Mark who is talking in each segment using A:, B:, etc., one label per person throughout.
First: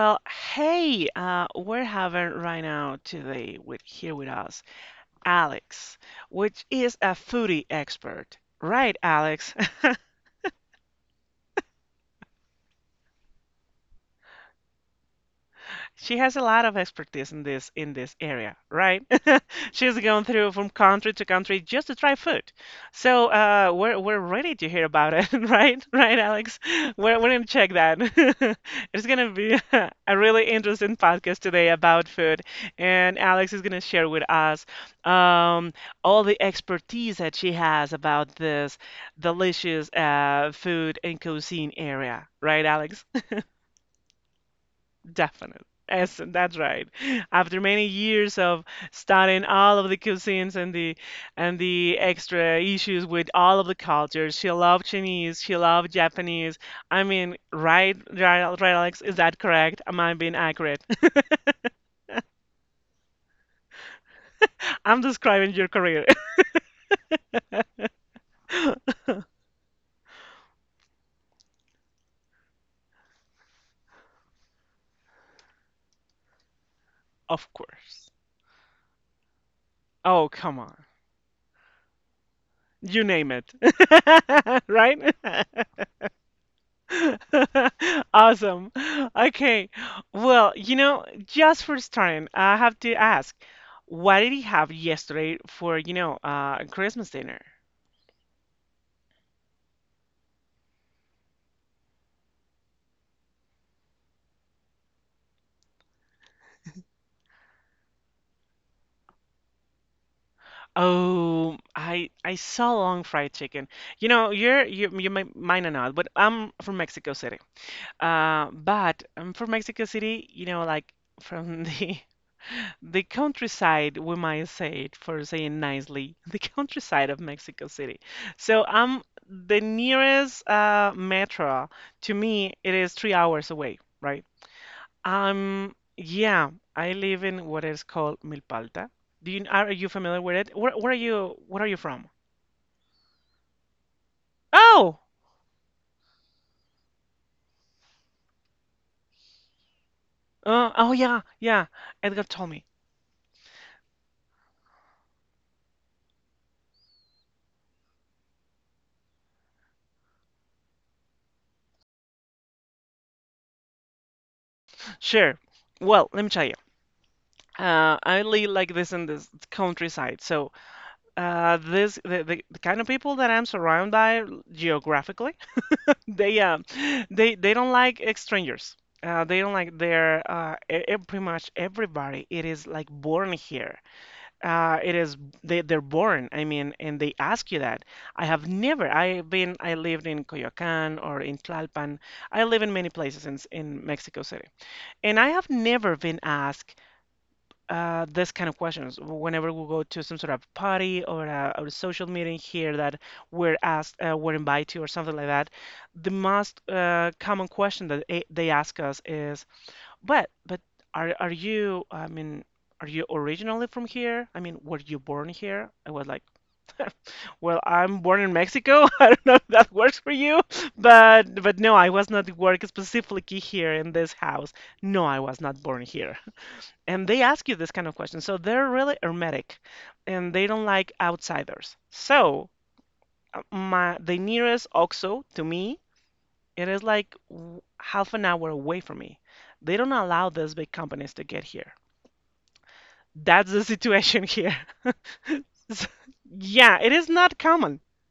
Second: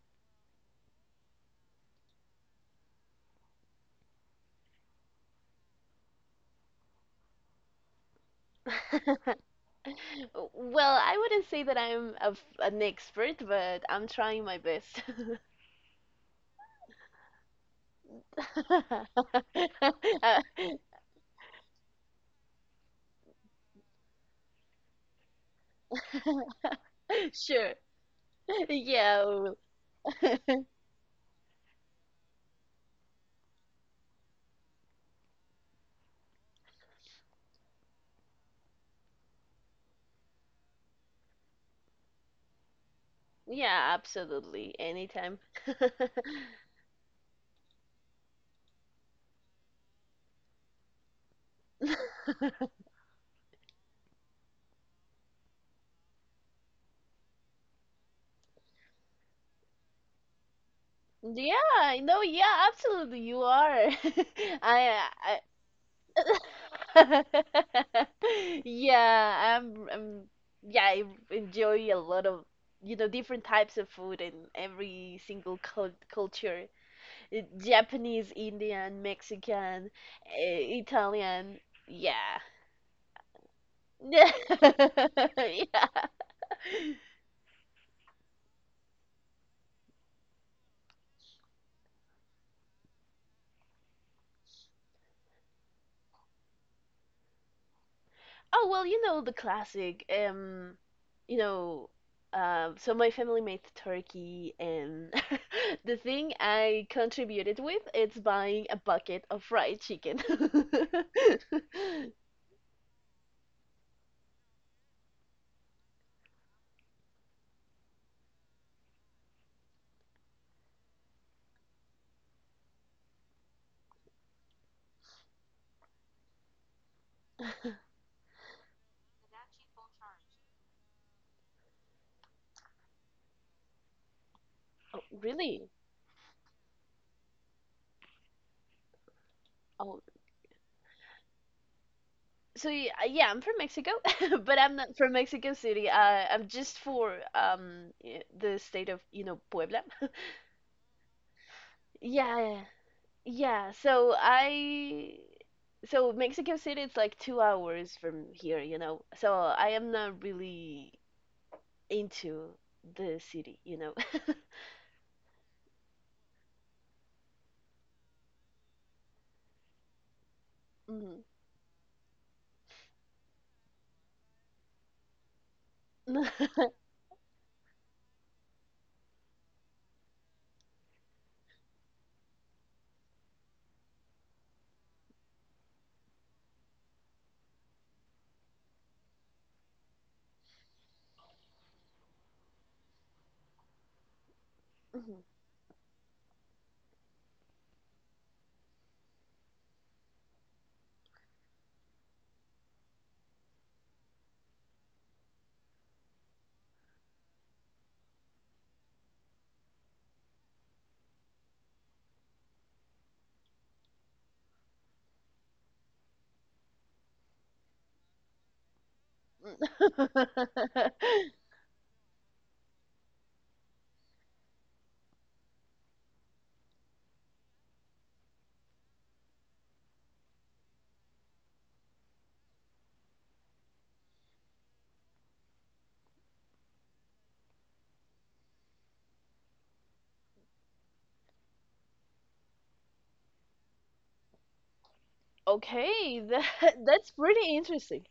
A: Well, hey, we're having right now today with here with us Alex, which is a foodie expert, right, Alex?
B: Well, I wouldn't say that I'm a f an expert, but I'm trying my best.
A: She has a lot of expertise in this area, right? She's gone through from country to country just to try food. So we're ready to hear about it, right? Right, Alex? We're
B: Uh,
A: we're gonna check
B: sure.
A: that. It's
B: Yeah,
A: gonna
B: well,
A: be a really interesting podcast today about food, and Alex is gonna share with us um, all the expertise that she has about this delicious food and cuisine area, right, Alex?
B: yeah, absolutely. Anytime.
A: Definitely. Yes, that's right. After many years of studying all of the cuisines and the extra issues with all of the cultures, she loved Chinese, she loved Japanese. I mean, right, right, right, Alex? Is that correct? Am I being accurate?
B: Yeah, I know. Yeah, absolutely. You are. I,
A: I'm describing your career.
B: I Yeah, I'm, I'm yeah, I enjoy a lot of, different types of food and every single culture.
A: Of course.
B: Japanese, Indian, Mexican,
A: Oh, come on.
B: Italian. Yeah.
A: You name it.
B: Yeah.
A: Right? Awesome. Okay. Well, just for starting, I have to ask, what did you have yesterday for, Christmas dinner?
B: Oh, well, you know the classic. You know, so my family made turkey, and the thing I contributed with is buying a bucket of fried chicken.
A: Oh, I saw long fried chicken. You know, you might not know, but I'm from Mexico City. But I'm from Mexico City, like from the the countryside, we might say it for saying nicely, the countryside of Mexico City. So I'm the nearest metro to me, it is 3 hours away, right?
B: Oh, really?
A: Yeah, I live in what is called Milpalta. Do you Are you
B: Oh,
A: familiar with it? Where are you? Where are you from?
B: Yeah, I'm from Mexico, but I'm not
A: Oh,
B: from Mexico City. I'm just for the state of, you know, Puebla.
A: oh yeah, yeah. Edgar told
B: Yeah,
A: me.
B: yeah. So I, so Mexico City, it's like 2 hours from here, you know. So I am not really into the city, you know.
A: Sure. Well, let me tell you. I live like this in this countryside, so.
B: Mhm.
A: The kind of people that I'm surrounded by geographically, they um they don't like strangers. They don't like their pretty much everybody. It is like born here. It is they they're born. I mean, and they ask you that. I have never. I've been. I lived in Coyoacán or in Tlalpan. I live in many places in Mexico City, and I have never been asked this kind of questions whenever we go to some sort of party or a social meeting here that we're invited to, or something like that. The most common question that they ask us is, "But are you? I mean, are you originally from here? I mean, were you born here?" I was like, "Well, I'm born in Mexico. I don't know if
B: Mhm.
A: that works for you, but no, I was not work specifically here in this house. No, I was not born here." And they ask you this kind of question. So they're really hermetic, and they don't like outsiders. So my the nearest OXXO to me, it is like half an hour away from me. They don't allow these big companies to get here. That's the situation here. So,
B: Okay, that
A: yeah, it is
B: that's
A: not
B: pretty
A: common.
B: interesting.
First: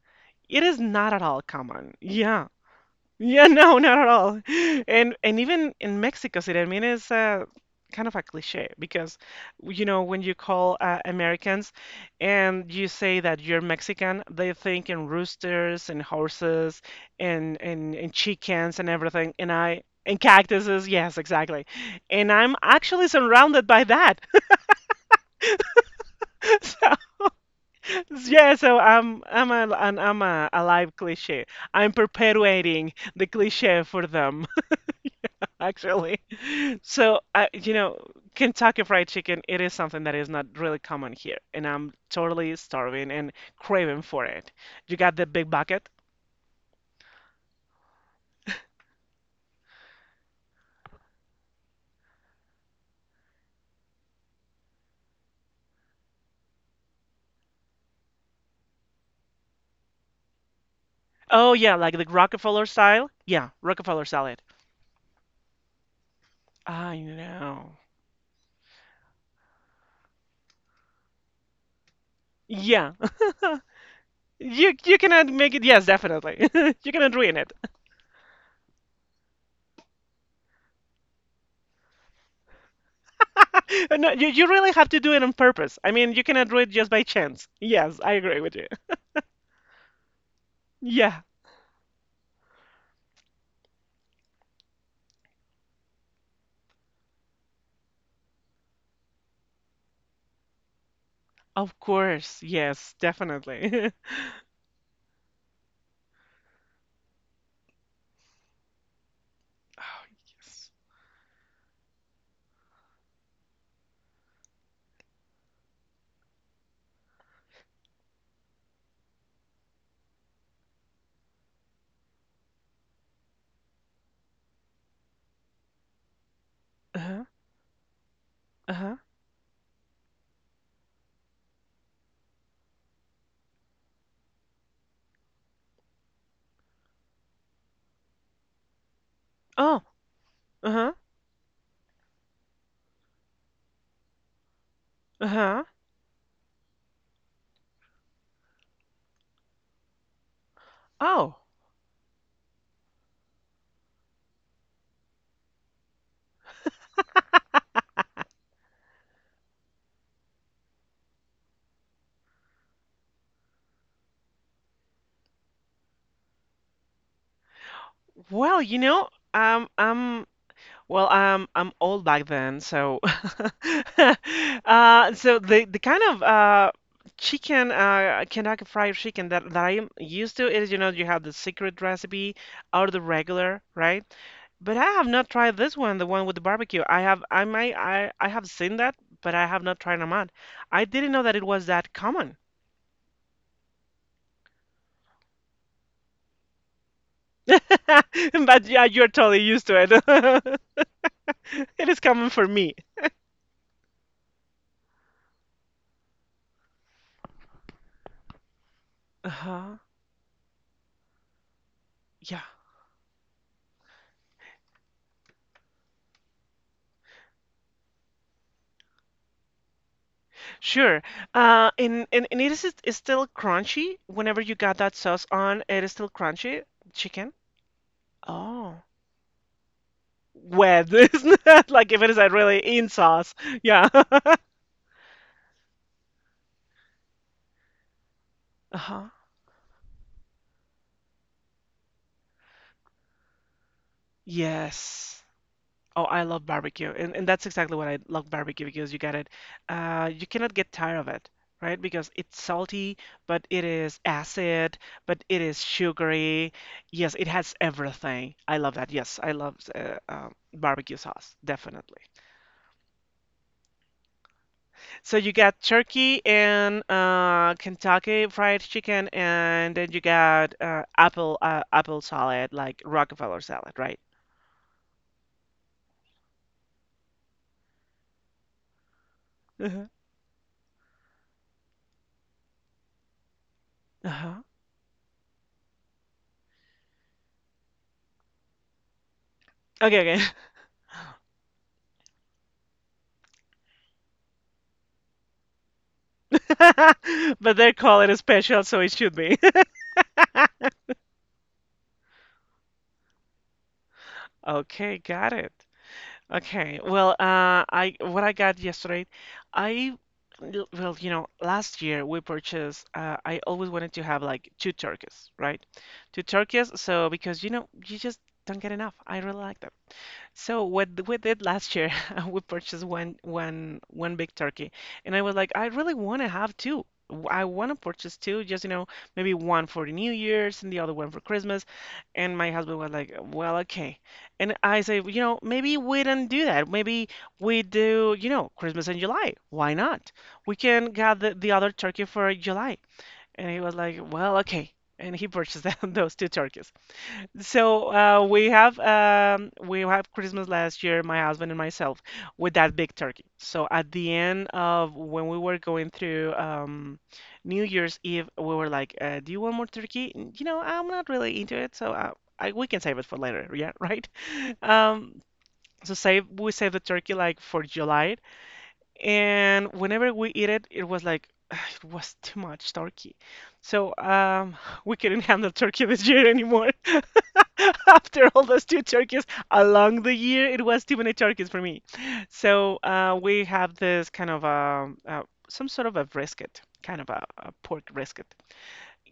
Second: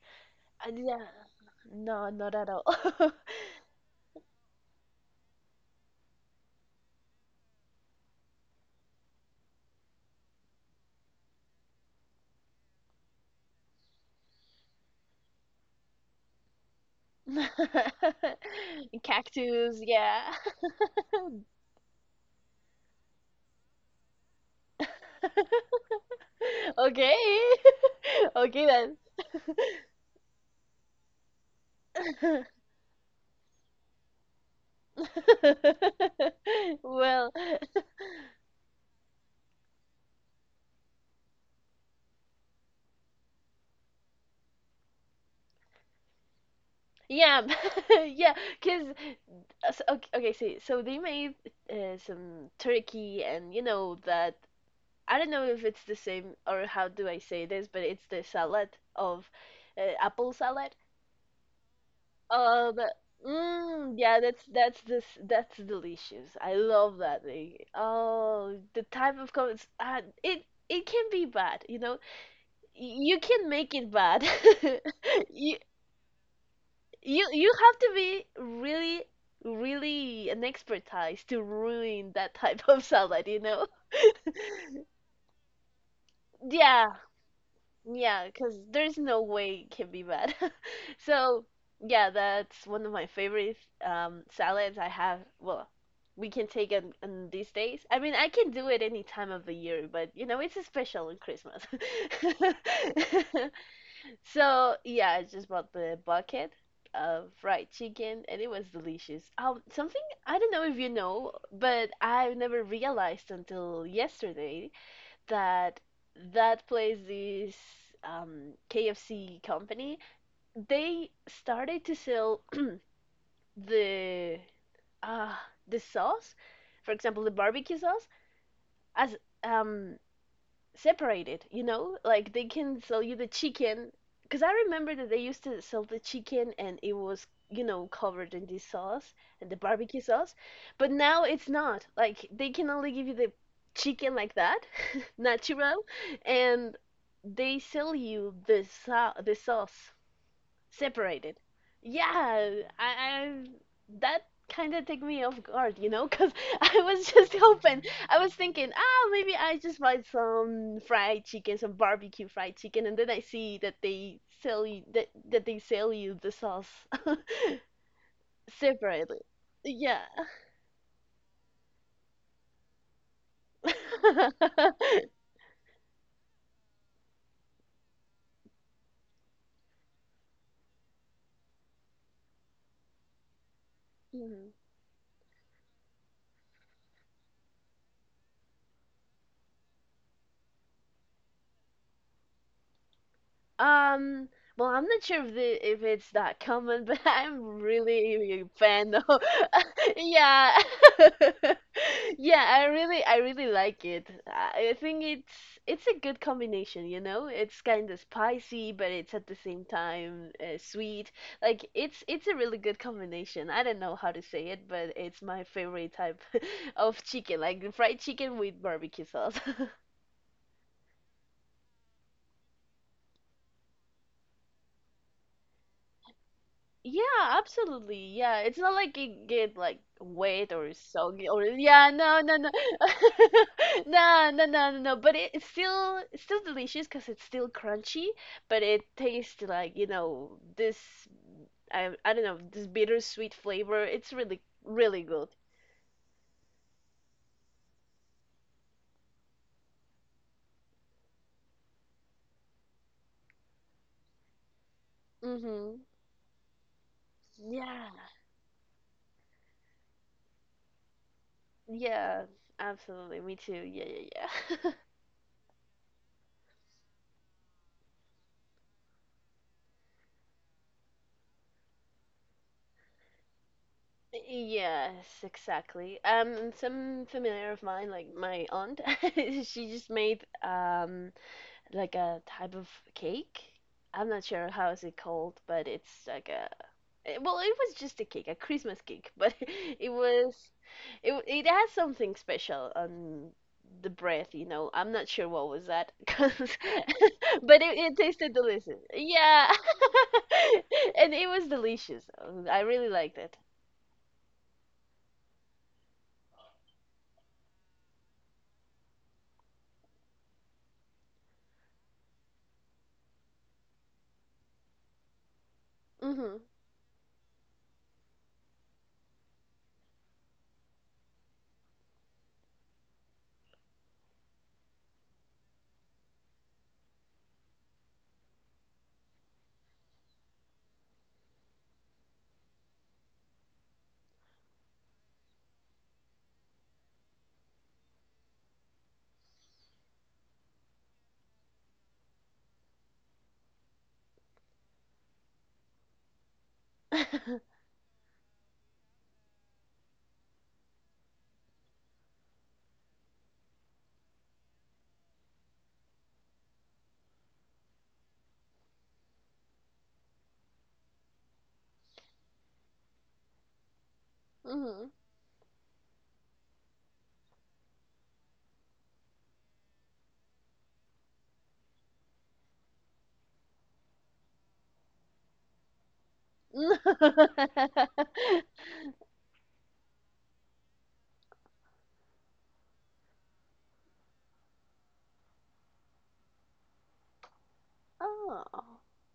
A: It is
B: Yeah,
A: not at all common.
B: no, not
A: Yeah.
B: at all.
A: Yeah, no, not at all. And even in Mexico City, I mean, it's kind of a cliche because when you call Americans and you say that you're Mexican, they think in roosters and horses and chickens and everything.
B: Cactus,
A: And
B: yeah.
A: cactuses, yes, exactly. And I'm actually surrounded by that. So
B: Okay.
A: yeah,
B: Okay
A: so
B: then.
A: I'm a live cliche. I'm perpetuating the cliche for them, actually. So,
B: Well,
A: Kentucky Fried Chicken, it is something that is not really common here, and I'm totally starving and craving for it. You got the big bucket?
B: yeah. Yeah. Okay, see, so they made some turkey, and you know that I don't know if it's the same or how do I say this, but it's the salad of apple salad.
A: Oh yeah, like the Rockefeller
B: The,
A: style? Yeah,
B: mm,
A: Rockefeller
B: yeah,
A: salad.
B: that's this that's delicious. I love
A: I
B: that thing.
A: know.
B: Oh, the type of comments. It it can be bad, you know.
A: Yeah.
B: You can make it bad.
A: You you cannot make
B: You
A: it. Yes, definitely. You cannot
B: you
A: ruin
B: you
A: it.
B: have to be really an expertise to ruin that type of salad, you know.
A: No, you really have to do it on purpose. I mean, you cannot do it just
B: Yeah,
A: by chance. Yes, I
B: Yeah,
A: agree
B: because
A: with you.
B: there's no way it can be bad.
A: Yeah,
B: So, yeah, that's one of my favorite salads I have. Well, we can take it on these days. I mean, I can do it any time of the year, but you know, it's special on Christmas.
A: of course. Yes, definitely.
B: So, yeah, I just bought the bucket of fried chicken and it was delicious. Something
A: Oh,
B: I don't know
A: yes.
B: if you know, but I never realized until yesterday that place, this KFC company, they started to sell the uh, the sauce, for example,
A: Uh-huh.
B: the barbecue sauce,
A: Uh-huh.
B: as um, separated, you know? Like they can sell you the chicken. Because I remember that they used to sell the chicken, and it was, you know, covered in this sauce and the
A: Oh,
B: barbecue sauce. But
A: uh-huh.
B: now it's not. Like they can only give you the chicken like that,
A: Uh-huh.
B: natural, and they sell you the sauce
A: Oh.
B: separated. Yeah, I that kind of took me off guard, you know, because I was just hoping. I was thinking, ah, maybe I just buy some fried chicken, some barbecue fried chicken, and then I see that they sell you the sauce
A: Well,
B: separately. Yeah.
A: I'm old back then, so the kind of chicken Kentucky fried chicken that I'm used to is, you have the secret recipe or the regular, right?
B: Mhm.
A: But I have not tried this one, the one with the barbecue. I have seen that, but I have not tried them out. I didn't know that it was that common.
B: Um, well, I'm not sure if if it's that common, but I'm really a
A: But yeah,
B: fan
A: you're
B: of
A: totally used to it.
B: yeah.
A: It is coming
B: Yeah,
A: for me.
B: I really like it. I think it's a good combination, you know? It's kind of spicy, but it's at the same
A: Uh-huh.
B: time sweet. Like it's a
A: Yeah,
B: really good combination. I don't know how to say it, but it's my favorite type of chicken, like fried chicken with barbecue sauce.
A: sure. And it's still crunchy. Whenever you got that sauce on, it is still crunchy
B: Yeah,
A: chicken.
B: absolutely. Yeah, it's not
A: Oh.
B: like it get like wet or
A: Wet. It's
B: soggy or
A: not
B: yeah,
A: like if it is a really in sauce. Yeah.
B: no, no, no, no, no. But it's still delicious because it's still crunchy, but it
A: Uh-huh.
B: tastes like you know this I don't know this bittersweet flavor. It's really
A: Yes.
B: good.
A: Oh, I love barbecue, and that's exactly what I love barbecue because you get it. You cannot get tired of it, right? Because it's salty, but it is acid, but it is
B: Mhm.
A: sugary. Yes, it has
B: Yeah.
A: everything. I love that. Yes, I love barbecue sauce, definitely.
B: Yeah. Absolutely. Me too. Yeah. Yeah. Yeah.
A: So you got turkey and Kentucky fried chicken, and then you got apple salad, like Rockefeller salad, right?
B: Yes, exactly. And some familiar of mine, like my aunt, she
A: Uh-huh.
B: just made like a type of cake. I'm not
A: Uh-huh.
B: sure how is it called, but it's like a well, it was just a cake, a Christmas cake, but it
A: Okay, okay.
B: was it w- it has something special on the breath, you know. I'm not sure what was that, 'cause-
A: But
B: but
A: they
B: it, it
A: call it a
B: tasted
A: special,
B: delicious.
A: so it should be.
B: Yeah, and it was delicious. I really liked it.
A: Okay, got it. Okay, well, I what I got yesterday, I l- well, you know, last year we purchased. I always wanted to have like two turkeys, right? Two
B: Mm-hmm.
A: turkeys. So because you just don't get enough. I really like them. So what we did last year, we purchased one big turkey, and I was like, I really want to have two. I want to purchase two, just maybe one for the New Year's and the other one for Christmas. And my husband was like, well, okay. And I say, maybe we don't do that. Maybe we do, Christmas in July. Why not? We can get the other turkey for July. And he was like, well, okay. And he purchased those two turkeys. So we have Christmas last year, my husband and myself, with that big turkey. So at the end of when we were going through New Year's Eve, we were like, "Do you want more turkey?" You know, I'm not really into it, so we can save it for later. Yeah, right.
B: Mhm.
A: Um, so save we saved the turkey like for July, and whenever we eat it, it was like it was too much turkey. So we couldn't handle turkey this year anymore. After all those two turkeys along the year, it was too many turkeys for me. So we have this kind of some sort of a brisket, kind of a pork brisket.
B: Oh.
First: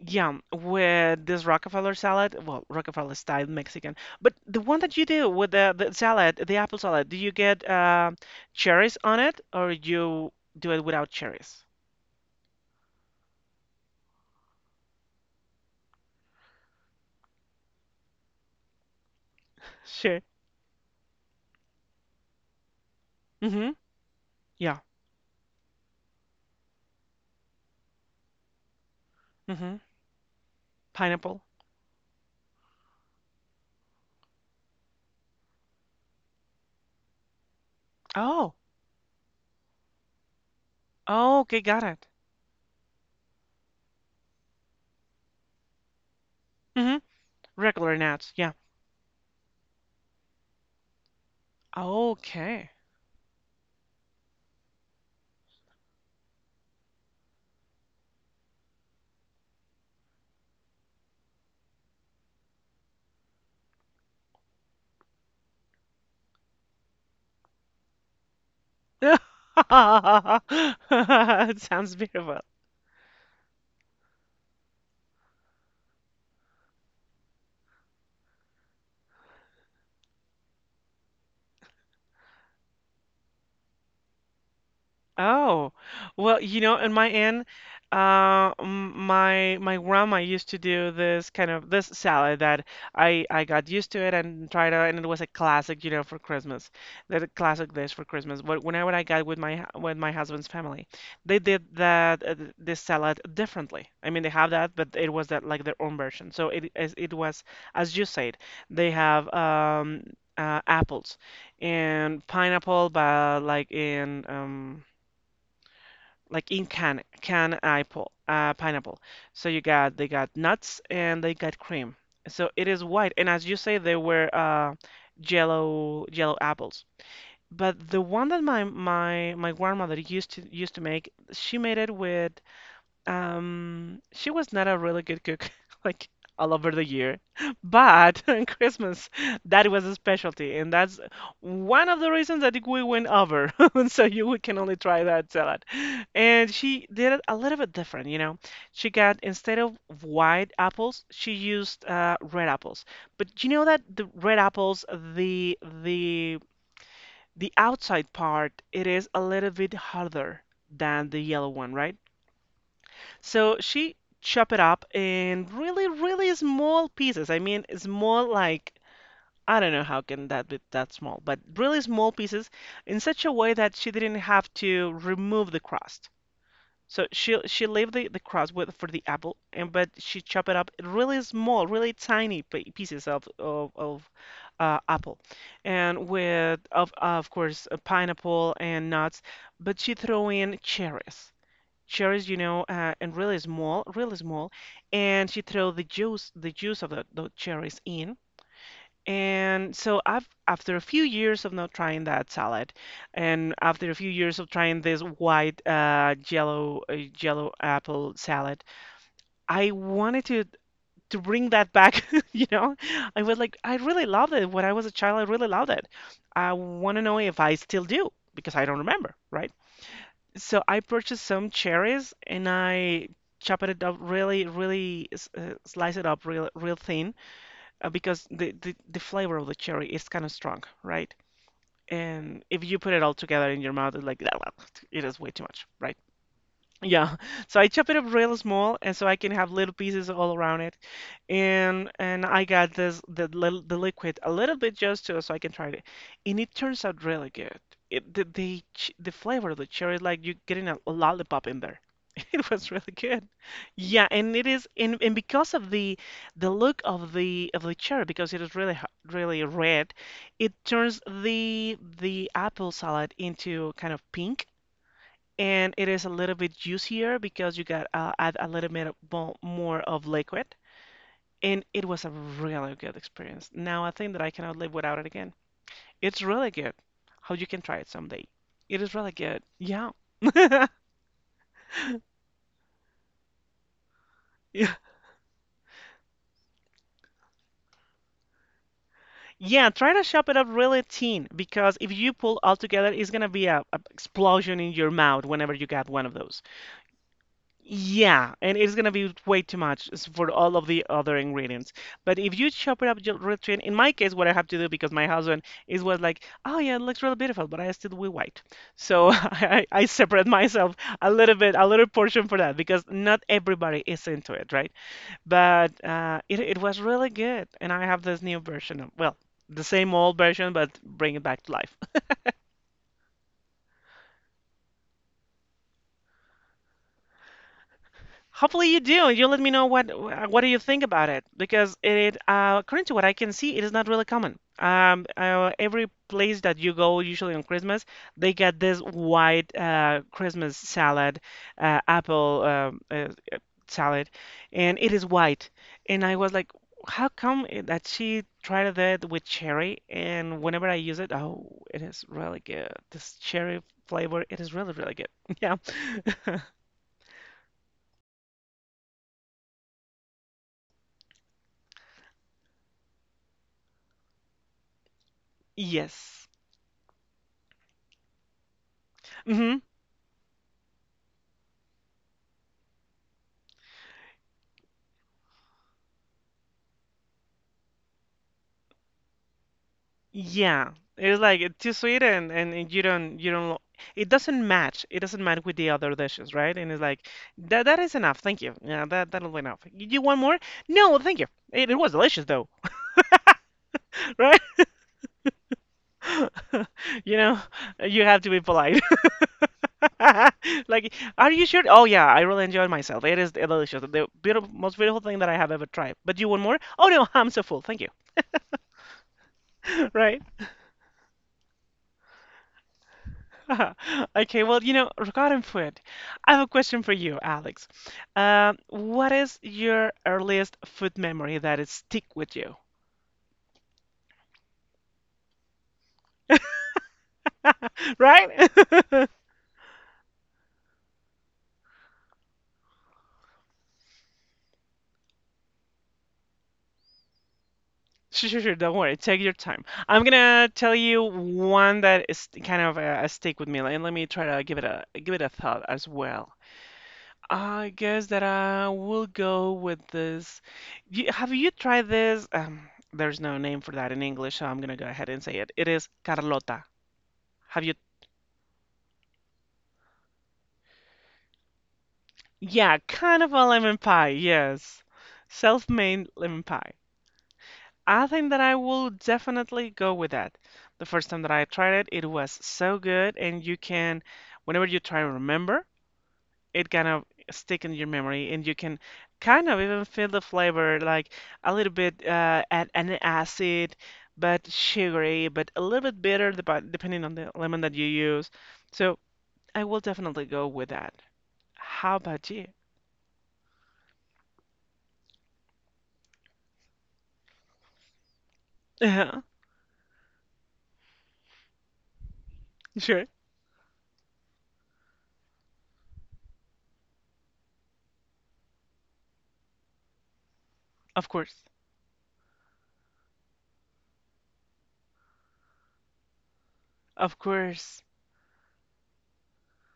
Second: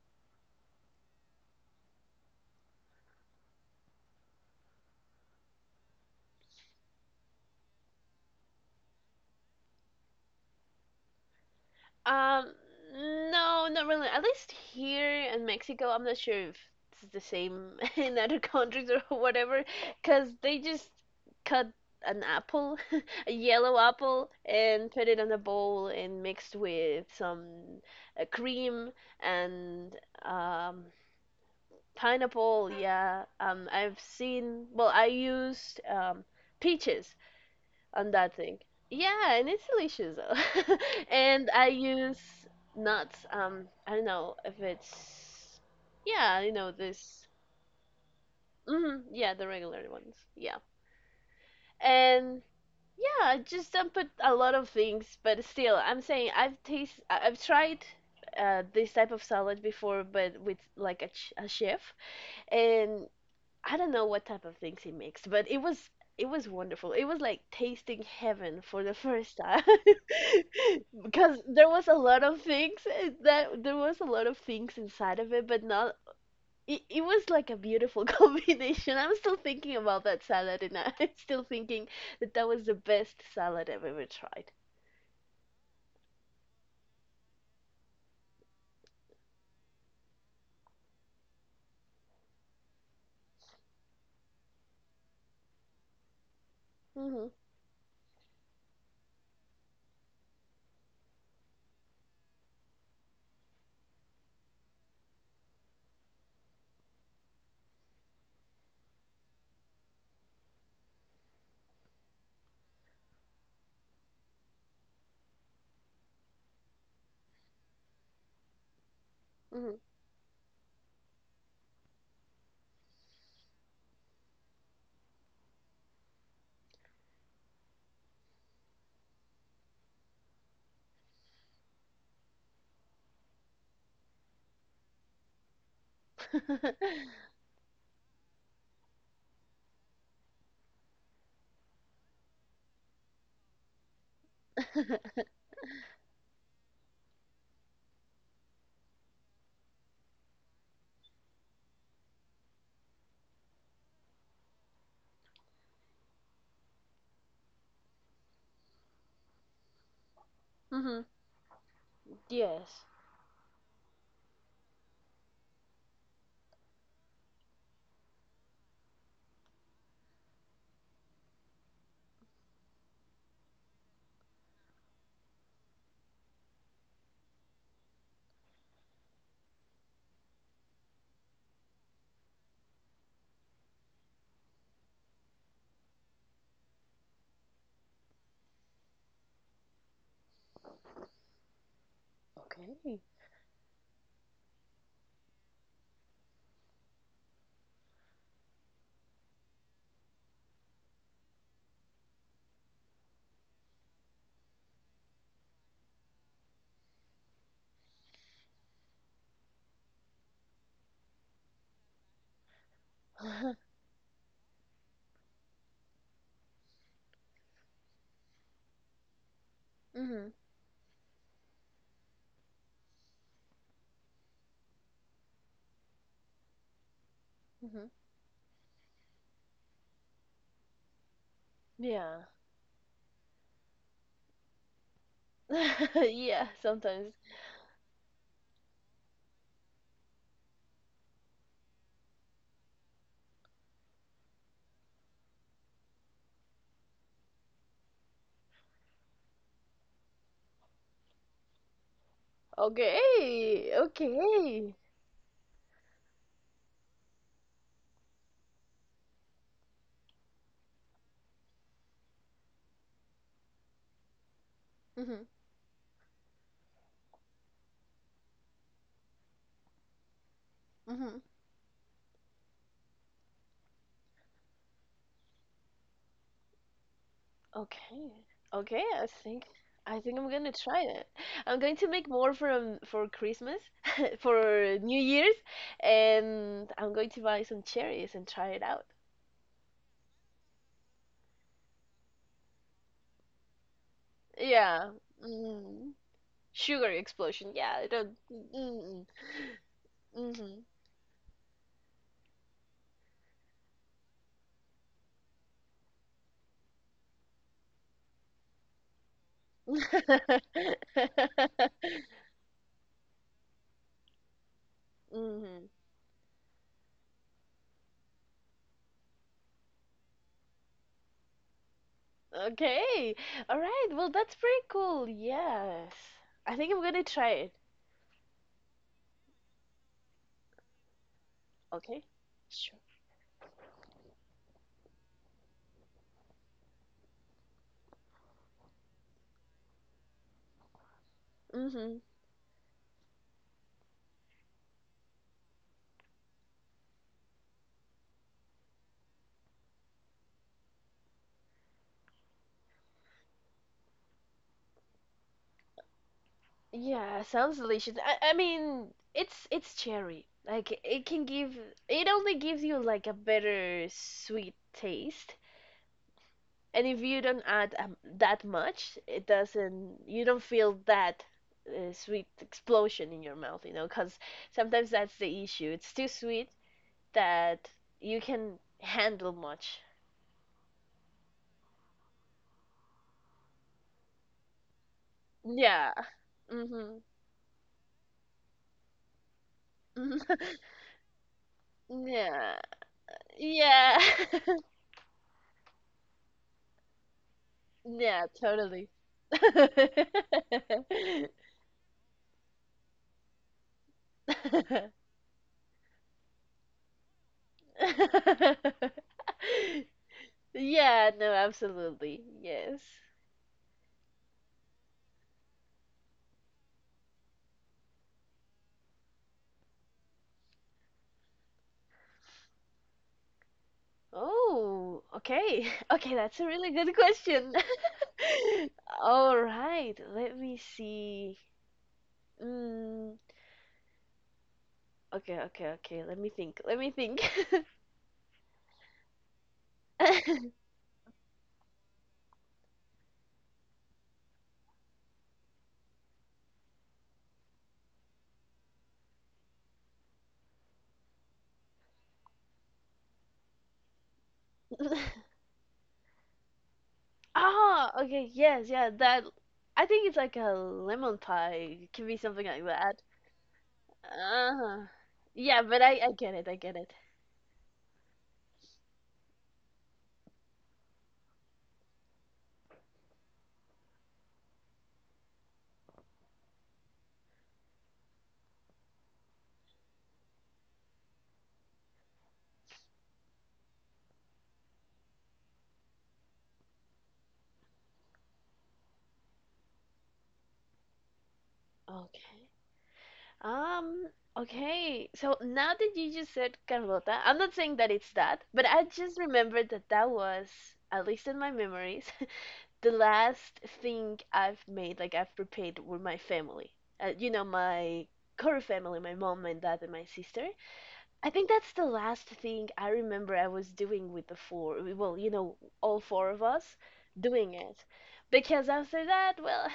A: Yeah, with this Rockefeller salad. Well, Rockefeller style Mexican. But the one that you do with the salad, the apple salad, do you get cherries on it or you do it without cherries?
B: Um, no, not really. At least here in Mexico, I'm not sure if it's the same in other countries or whatever,
A: Sure.
B: because they just cut an apple, a
A: Mm-hmm.
B: yellow apple,
A: Yeah.
B: and put it on a bowl and mixed with some cream
A: Mm-hmm.
B: and um,
A: Pineapple.
B: pineapple. Yeah, I've seen, well, I used peaches on that
A: Oh.
B: thing. Yeah, and it's delicious though.
A: Oh,
B: And
A: okay,
B: I
A: got it.
B: use nuts. I don't know if it's yeah, you know
A: Mm-hmm.
B: this.
A: Regular nuts. Yeah.
B: Hmm, yeah, the regular ones. Yeah, and
A: Okay.
B: yeah, I just don't put a lot of things, but still, I'm saying I've tried this type of salad before, but with like a chef, and I don't know what type of things he mixed, but it was wonderful. It was like tasting heaven for the
A: It
B: first time because
A: sounds beautiful.
B: there was a lot of things inside of it, but not it was like a beautiful combination. I'm still thinking about that salad, and I'm still thinking that that was the best salad I've ever tried.
A: Oh, well, in my end, my grandma used to do this kind of this salad that I got used to it and tried out, and it was a classic, for Christmas,
B: Mhm.
A: the classic dish for Christmas. But whenever I got with with my husband's family, they did this salad differently. I mean, they have that, but it was that like their own version. So it as it was as you said, they have apples and pineapple, but like in can apple pineapple. So you
B: Mhm.
A: got they got nuts and they got cream. So it is white, and as you say, they were yellow apples. But the one that my grandmother used to make, she made it with she was not a really good cook, like all over the year, but on Christmas, that was a specialty, and that's one of the reasons that we went over. So you we can only try that salad. And she did it a little bit different. She got instead of white apples, she used red apples. But you know that the red apples, the the the outside part, it is a little bit harder
B: Mhm.
A: than the yellow one, right?
B: Yes.
A: So she chop it up in really, really small pieces. I mean, small like I don't know how can that be that small, but really small pieces in such a way that she didn't have to remove the crust. So she leave the crust with for the apple, and but she chop it up in really small, really tiny pieces of apple, and with of course a pineapple and nuts, but she throw in cherries,
B: Okay.
A: and really small, and she throw the juice of the cherries in. And so after a few years of not trying that salad, and after a few years of trying this white yellow apple salad, I wanted to bring that back. You know, I was like, I really loved it when I was a child. I really loved it. I want to know if I still do because I don't remember, right?
B: Mhm.
A: So I purchased some cherries and I chopped it up really, really slice it up real, real thin
B: Mhm.
A: because the flavor of the cherry is kind of strong, right?
B: Yeah.
A: And if you put it all together in your mouth, it's like it is way too much, right?
B: Yeah, sometimes.
A: Yeah, so I chop it up real small, and so I can have little pieces all around it, and I got the liquid a little bit just to so I can try it, and it turns out really good. It the, ch the flavor of the cherry is like you are getting a lollipop in there. It was really good.
B: Okay,
A: Yeah, and it is
B: okay,
A: and, and because of the look of the cherry because it is really red, it turns the apple salad into kind of pink
B: Mhm.
A: and it is a little bit juicier because you got add a little bit of more of liquid,
B: Mhm.
A: and it was a really good experience. Now I think that I cannot live without it again. It's really good. How you can try it
B: okay,
A: someday. It
B: okay.
A: is really good. Yeah.
B: I think I'm gonna try that. I'm going to make more from for Christmas,
A: Yeah,
B: for New Year's, and I'm going to buy some cherries and try it out.
A: yeah, try to chop it up really thin because if you pull all together, it's gonna be a explosion in your
B: Yeah,
A: mouth whenever you got
B: mm.
A: one of those.
B: Sugar explosion. Yeah, I don't.
A: Yeah, and it's gonna
B: Mm-mm.
A: be way too much for all
B: Mm-hmm.
A: of the other ingredients. But if you chop it up real thin, in my case, what I have to do because my husband is was like, "Oh yeah, it looks really beautiful," but I still we white, so I separate myself a little bit, a little portion for that because not everybody is into it, right?
B: Mm-hmm.
A: But it was really good, and I have this new version of well, the same old version, but bring it back to life.
B: Okay. All right. Well, that's pretty cool. Yes. I think I'm gonna try it.
A: Hopefully you do. You let me know what do you think about it because
B: Okay.
A: it
B: Sure.
A: according to what I can see, it is not really common. Every place that you go, usually on Christmas, they get this white Christmas salad,
B: Mm-hmm.
A: apple uh, salad, and it is white. And I was like, how come that she tried that with cherry? And whenever I use it, oh, it is really good. This cherry flavor, it is really, really good. Yeah.
B: Yeah, sounds delicious. I mean, it's cherry. Like it only gives you like a better sweet taste.
A: Yes.
B: And if you don't add that much, it
A: Mhm.
B: doesn't you don't feel that sweet explosion in your mouth, you know, 'cause sometimes that's the issue. It's too sweet that you can handle much.
A: Yeah, it's like it's too sweet and, and you don't it doesn't match. It doesn't match with the other
B: Yeah.
A: dishes, right? And it's
B: Mm-hmm.
A: like that is enough. Thank you. Yeah, that'll be enough. You want more? No, thank you. It was delicious though,
B: Yeah. Yeah.
A: right? You know, you have
B: Yeah,
A: to be polite.
B: totally.
A: Like, are you sure? Oh yeah, I really enjoyed myself. It is delicious. The beautiful, most beautiful thing that I have ever tried. But you want more? Oh no, I'm so full. Thank you. Right?
B: Yeah, no, absolutely. Yes.
A: Okay, well, regarding food, I have a question for you, Alex. What is your earliest food memory that is stick with you?
B: Oh, okay. Okay, that's a really good question.
A: Right?
B: All right, let me see. Mm, okay. Let me think. Let me think.
A: Sure, sure, sure. Don't worry. Take your time. I'm gonna tell you one that is kind of a stick with me. And let me try to give it a thought as well. I guess that I will go with this. Have you tried this? There's no name for that in English, so I'm gonna go ahead and say it. It is Carlota. Have you
B: Ah, okay, yes, yeah, that I think it's like a lemon pie. It can be something like
A: Yeah,
B: that.
A: kind of a lemon pie, yes.
B: Uh, yeah, but
A: Self-made
B: I get
A: lemon
B: it. I
A: pie.
B: get it.
A: I think that I will definitely go with that. The first time that I tried it, it was so good, and you can, whenever you try to remember, it kind of stick in your memory, and you can kind of even feel the flavor, like a little bit at an acid, but sugary, but a little bit bitter, depending on the lemon that you use. So I will definitely go with that. How about you?
B: Okay. Um, okay. So now that you just said Carlota, I'm not saying that it's that, but I just remembered that that was, at least in my memories, the
A: Sure.
B: last thing I've made, like I've prepared with my family. You know, my core family, my mom, my dad, and my sister.
A: Of
B: I
A: course.
B: think that's the last thing I remember I was doing with the four, well, you know, all four of us
A: Of
B: doing
A: course.
B: it. Because after that, well,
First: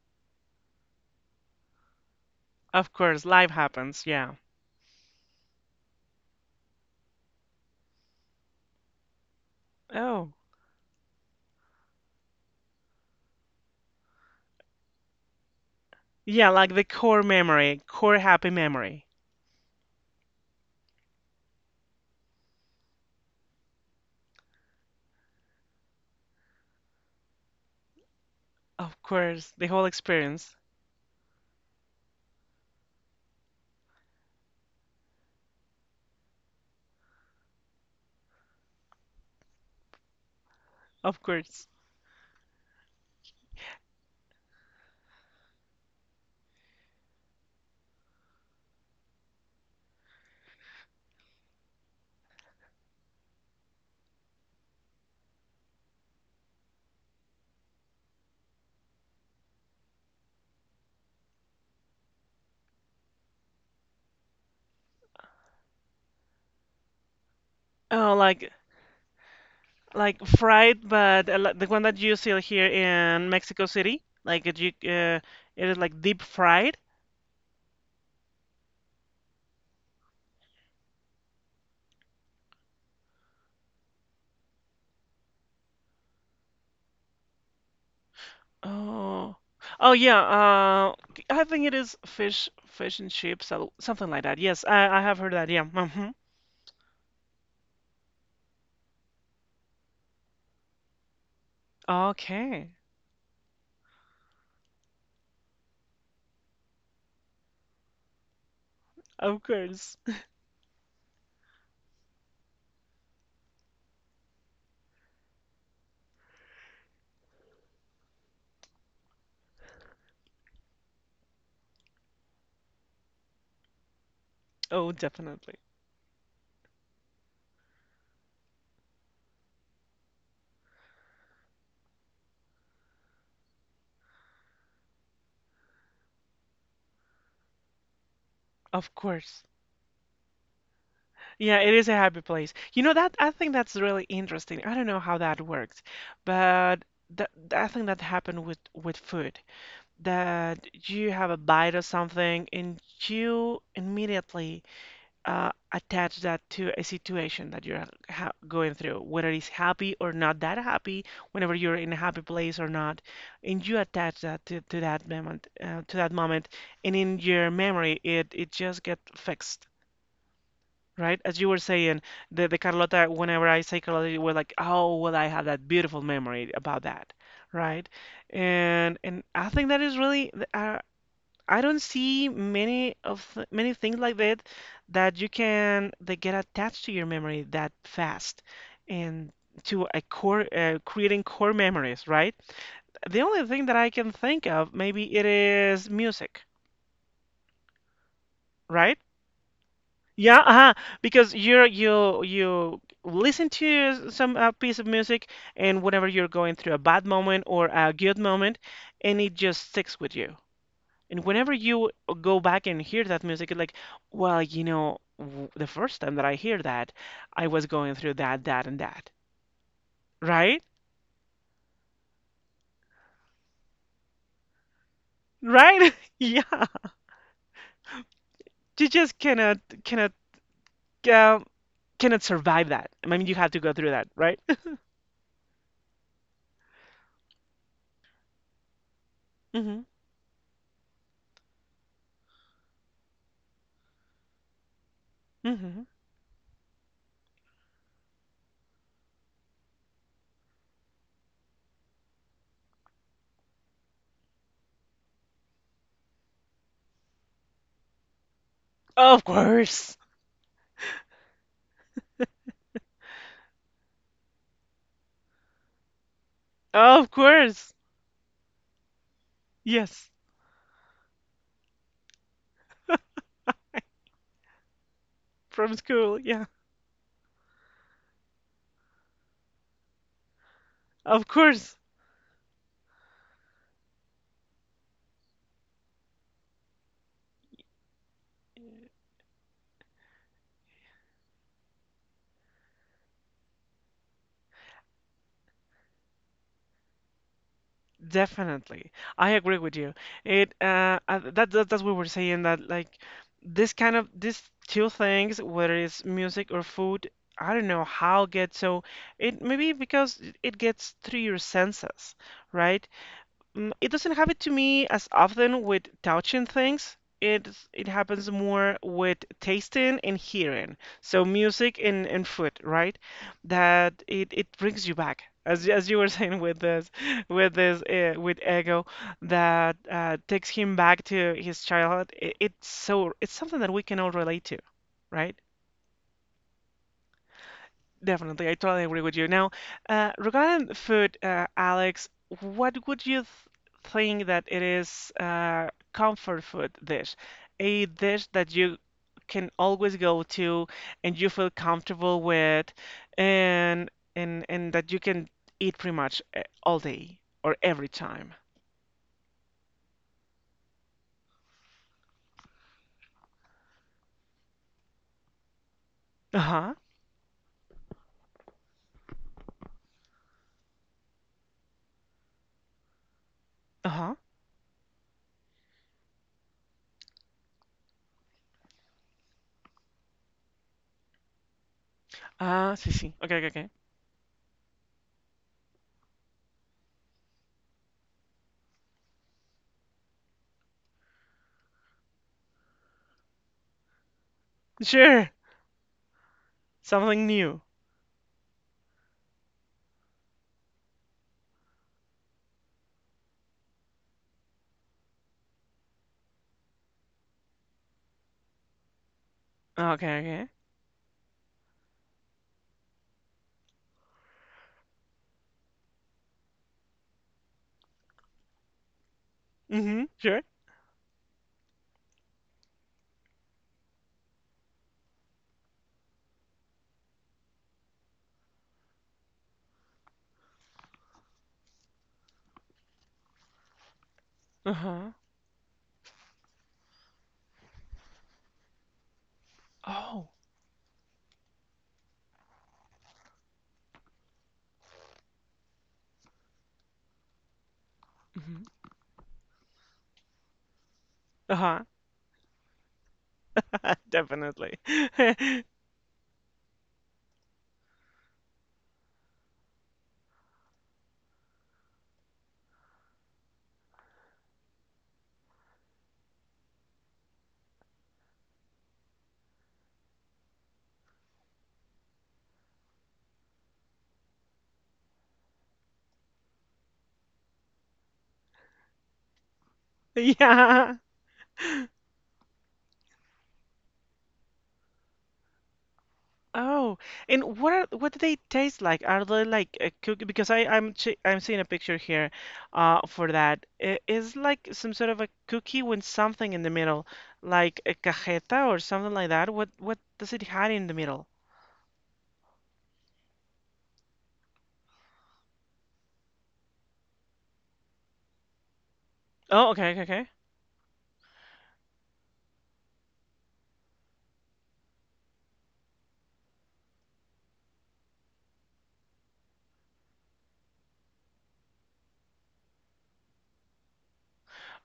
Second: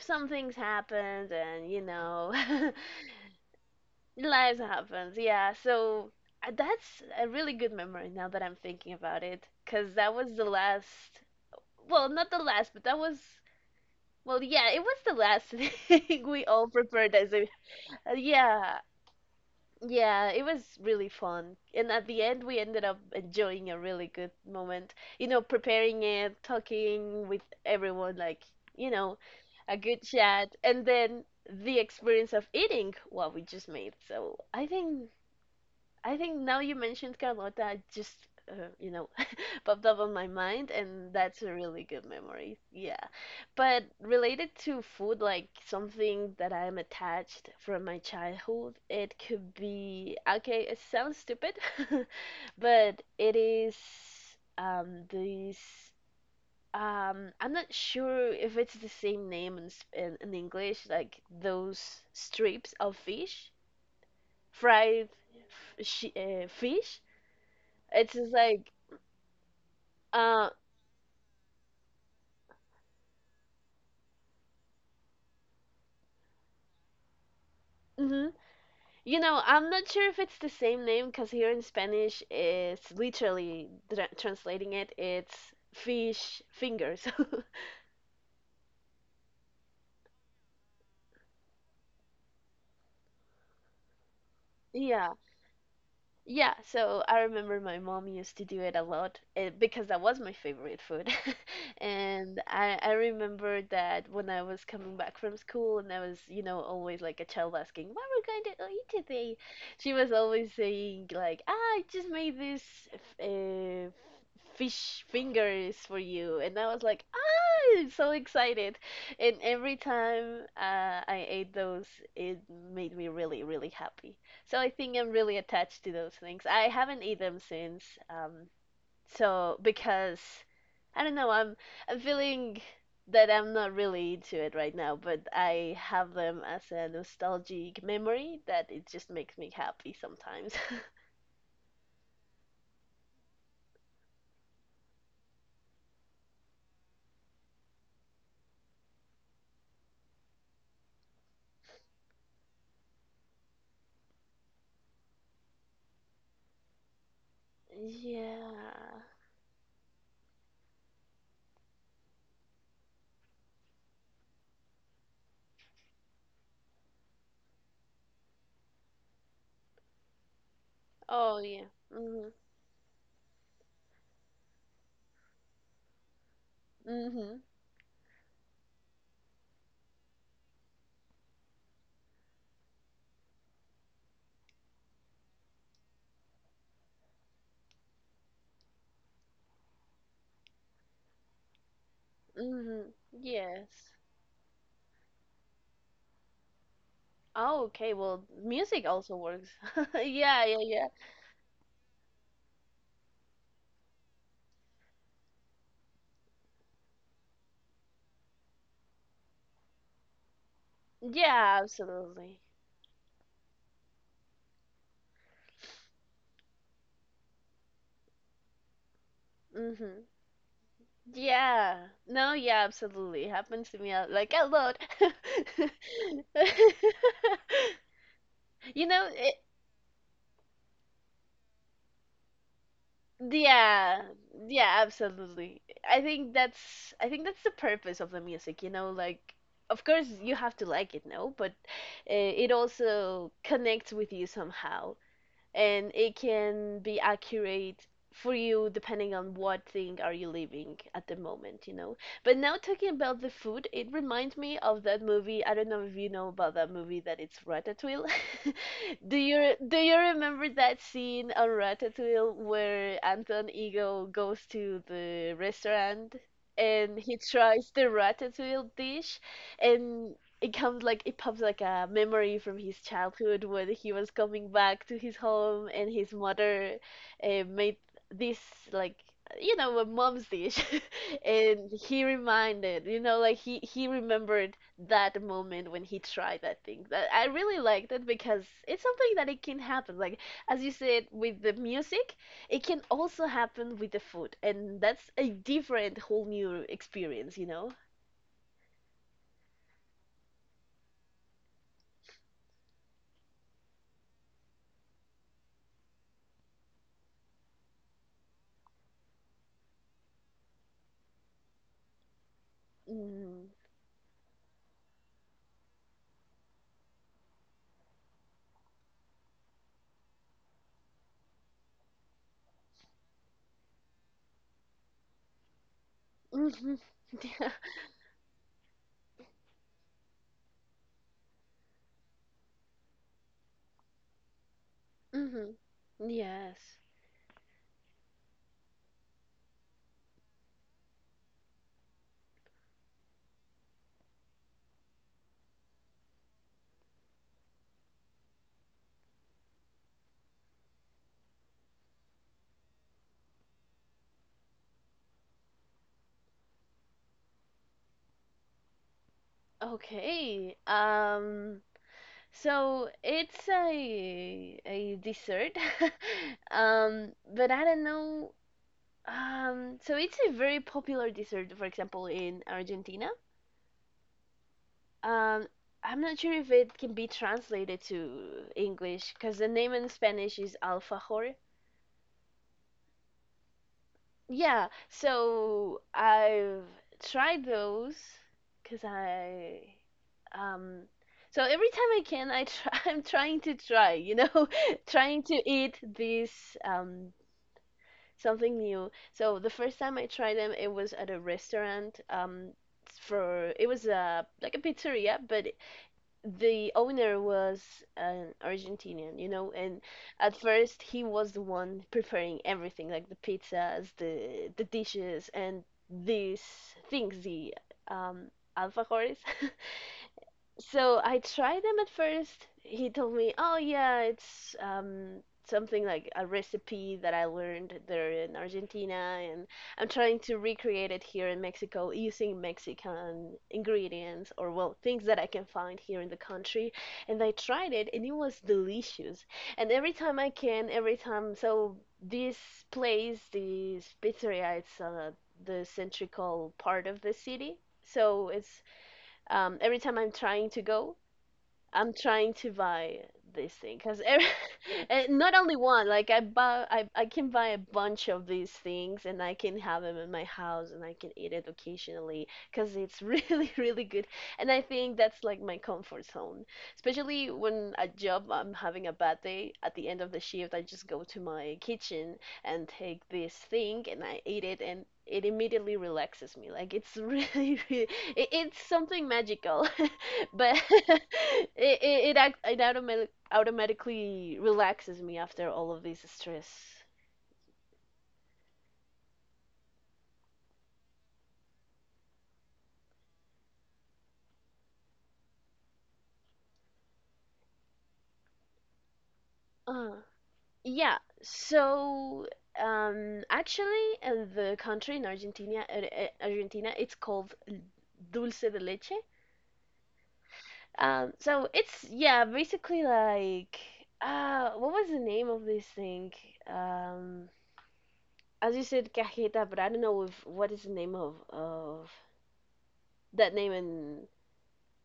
B: some things happened and you know
A: Of course. Life happens. Yeah.
B: lives happens yeah so that's a really good memory now that I'm thinking about it because that
A: Oh.
B: was the last well not the last but that was well yeah it was the last thing we
A: Yeah,
B: all
A: like the
B: prepared
A: core
B: as a
A: memory, core happy
B: yeah
A: memory.
B: yeah, it was really fun. And at the end, we ended up enjoying a really good moment. You know, preparing it, talking with everyone, like, you
A: Of
B: know,
A: course, the
B: a
A: whole
B: good chat.
A: experience.
B: And then the experience of eating what we just made. I think now you mentioned Carlota, you know, popped up on my mind, and
A: Of
B: that's a
A: course.
B: really good memory. Yeah. But related to food, like something that I'm attached from my childhood, it could be okay, it sounds stupid, but it is this I'm not sure if it's the same name in English, like those strips of fish, fried fish.
A: Oh,
B: It's just
A: like
B: like
A: like
B: uh
A: fried, but the one that you sell here in Mexico City, like it is like deep fried.
B: mhm, You know, I'm not sure if it's the same name because here in Spanish, it's literally translating it, it's fish fingers.
A: Oh. Oh yeah, I think it is fish and chips, something like that. Yes, I
B: Yeah.
A: have heard that. Yeah. Hmm.
B: Yeah, so I remember my mom used to do it a lot because that was my favorite food. And
A: Okay.
B: I remember that when I was coming back from school and I was, you know, always like a child asking, what are we going to eat today?
A: Of
B: She
A: course.
B: was always saying, like, ah, I just made this eh, f- fish fingers for you. And I was like, so excited. And every time I ate those, it made me really, really happy. So I
A: Oh,
B: think I'm really
A: definitely.
B: attached to those things. I haven't eaten them since. Um, so because I don't know, I'm feeling that I'm not really into it right now, but I have them as a nostalgic memory that it
A: Of
B: just makes
A: course.
B: me happy sometimes.
A: Yeah, it is a happy place. You know that I think that's really interesting. I don't know how that works, but that I think that happened with food. That you have a bite or something and you immediately attach that to a situation that you're ha going
B: Yeah.
A: through, whether it's happy or not that happy, whenever you're in a happy place or not, and you attach that to that moment, and in your memory, it just gets fixed. Right?
B: Oh,
A: As you were
B: yeah.
A: saying,
B: Hmm.
A: the Carlota, whenever I say Carlota, you were like, oh, well, I have that beautiful memory about that,
B: Hmm.
A: right? And I think that is really, I don't see many of th many things like that that you can that get attached to your memory that fast, and to a core creating core memories, right?
B: Hmm.
A: The only thing
B: Yes.
A: that I can think of, maybe it is music,
B: Oh, okay. Well, music
A: right?
B: also works.
A: Yeah,
B: Yeah, yeah,
A: uh-huh.
B: yeah.
A: Because you listen to some piece of music, and whenever you're going through a bad moment or a good moment, and it just sticks with you. And whenever
B: Yeah,
A: you go
B: absolutely.
A: back and hear that music, it's like, well, you know, w the first time that I hear that, I was going through that, that, and that.
B: Mm-hmm.
A: Right?
B: Yeah. No, yeah, absolutely. Happens to me like a lot.
A: Right? Yeah.
B: You
A: You
B: know,
A: just cannot um, cannot survive that. I mean, you have to go through
B: yeah,
A: that, right?
B: yeah, absolutely. I think that's the purpose of the music, like,
A: Hmm.
B: of course you have to like it, no, but it also connects with you somehow.
A: Hmm.
B: And it can be accurate for you depending on what thing are you living at the moment. But now talking about the food, it reminds me of that movie. I don't know if you know about that movie that it's Ratatouille. do
A: Of
B: you do you
A: course.
B: remember that scene on Ratatouille where Anton Ego goes to the restaurant and
A: Of
B: he tries
A: course.
B: the ratatouille dish,
A: Yes,
B: and it comes like it pops like a memory from his childhood when he was coming back to his home
A: from
B: and his
A: school. Yeah,
B: mother made this, like a mom's dish.
A: of
B: And
A: course,
B: he reminded, like he remembered that moment when he tried that thing. That I really liked it, because it's something that it can happen, like, as you said with the music, it can also happen with the food, and that's a different whole new experience.
A: definitely. I agree with you. It that, that that's what we're saying that like this kind of these two things, whether it's music or food, I don't know how it gets. So it maybe because it gets through your senses, right? It doesn't happen to me as often with touching things. It happens more with tasting and hearing. So music and food, right? That it brings you back, as you were saying with
B: Mm-hmm.
A: this with this uh, with Ego, that takes him back to his childhood. It's so it's something that we can all relate to, right?
B: Mhm. Yes.
A: Definitely, I totally agree with you. Now, regarding food, Alex, what would you th think that it is comfort food dish? A dish that you can always go to and you feel comfortable with and and that you can eat pretty much all day or every time.
B: Okay. So it's a dessert.
A: Uh-huh.
B: But I don't know. So it's a very popular dessert, for example, in Argentina.
A: Uh-huh.
B: Um I'm not sure if it can be translated to English because the name in Spanish is alfajor.
A: Ah, see, see. Okay, okay, okay.
B: Yeah, so I've tried those because I. um so every time I can, I try, I'm trying to try, trying
A: Sure.
B: to eat this.
A: Something new.
B: Something new. So the first time I tried them it was at a restaurant. For it was a like a pizzeria, but the owner was an Argentinian, and
A: Okay,
B: at
A: okay.
B: first he was the one preparing everything, like the pizzas, the dishes, and these things, the um, alfajores.
A: Mm-hmm. Sure.
B: So I tried them at first. He told me, "Oh yeah, it's something like a recipe that I learned there in Argentina, and I'm trying to recreate it here in Mexico using Mexican ingredients or, well, things
A: Uh-huh.
B: that I can find here in the country." And I tried it, and it was delicious. And every time
A: Oh.
B: I can, every time, so this place, this pizzeria, it's the central part of the city. So it's
A: Mm-hmm.
B: every time I'm trying to go, I'm trying to buy this thing because
A: Definitely.
B: not only one. Like I buy, I can buy a bunch of these things, and I can have them in my house, and I can eat it occasionally because it's really really good. And I think that's like my comfort zone, especially when a job I'm having a bad day. At the end of the shift, I just go to my kitchen and take this thing and I eat it, and it immediately relaxes me. Like it's really, it's something magical, but
A: Yeah.
B: it, act, it automatic, automatically relaxes me after all of this stress.
A: Oh, and what do they taste like? Are they like a cookie? Because I I'm che I'm seeing a picture here, for that. Like some sort of a cookie with something in the middle, like a cajeta or something like that. What
B: Uh,
A: what does it hide in the
B: yeah.
A: middle?
B: So actually, in the country in Argentina, Argentina, it's called dulce de leche.
A: Oh, okay, okay, okay.
B: So it's, yeah, basically like, what was the name of this thing? Um, as you said, cajeta, but I don't know if what is the name of that name. And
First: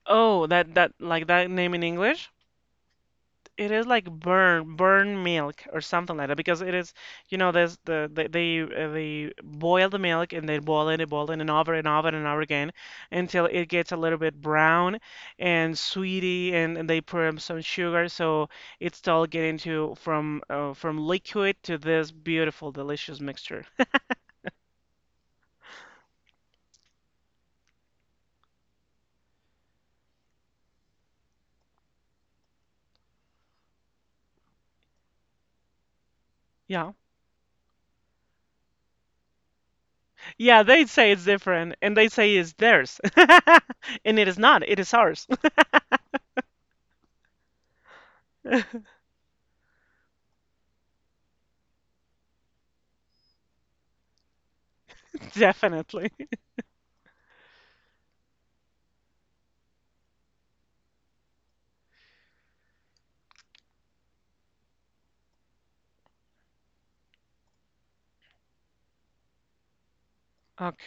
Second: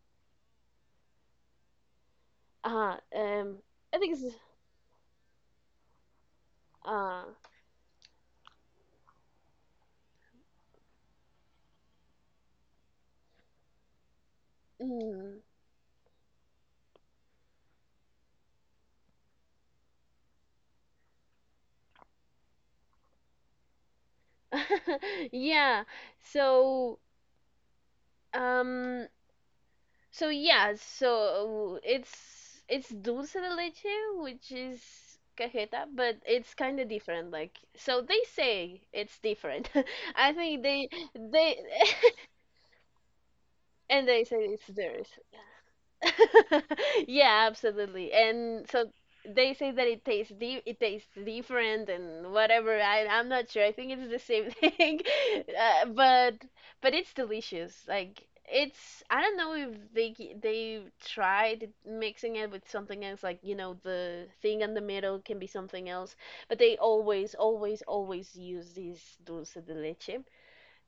A: Oh, that name in English?
B: uh um
A: It is
B: I
A: like
B: think it's
A: burn milk or something like that because it is,
B: uh
A: there's they boil the milk and they boil it and over and over and over again until it gets a little bit brown
B: mm,
A: and sweety, and they put in some sugar, so it's all getting to from liquid to this beautiful delicious mixture.
B: yeah. So um yeah, so it's dulce de leche, which is cajeta, but it's kind of
A: Yeah.
B: different. Like, so they say it's different. I
A: Yeah,
B: think
A: they
B: they
A: say it's
B: they
A: different and they say it's theirs.
B: and
A: And
B: they
A: it is
B: say
A: not,
B: it's
A: it is
B: theirs.
A: ours.
B: Yeah, absolutely. And so they say that it tastes different and whatever. I'm not sure. I think it's the same thing. Uh,
A: Definitely.
B: but but it's delicious. Like it's I don't know if they tried mixing it with something else, like, the thing in the middle can be something else, but they always always always use this dulce de leche.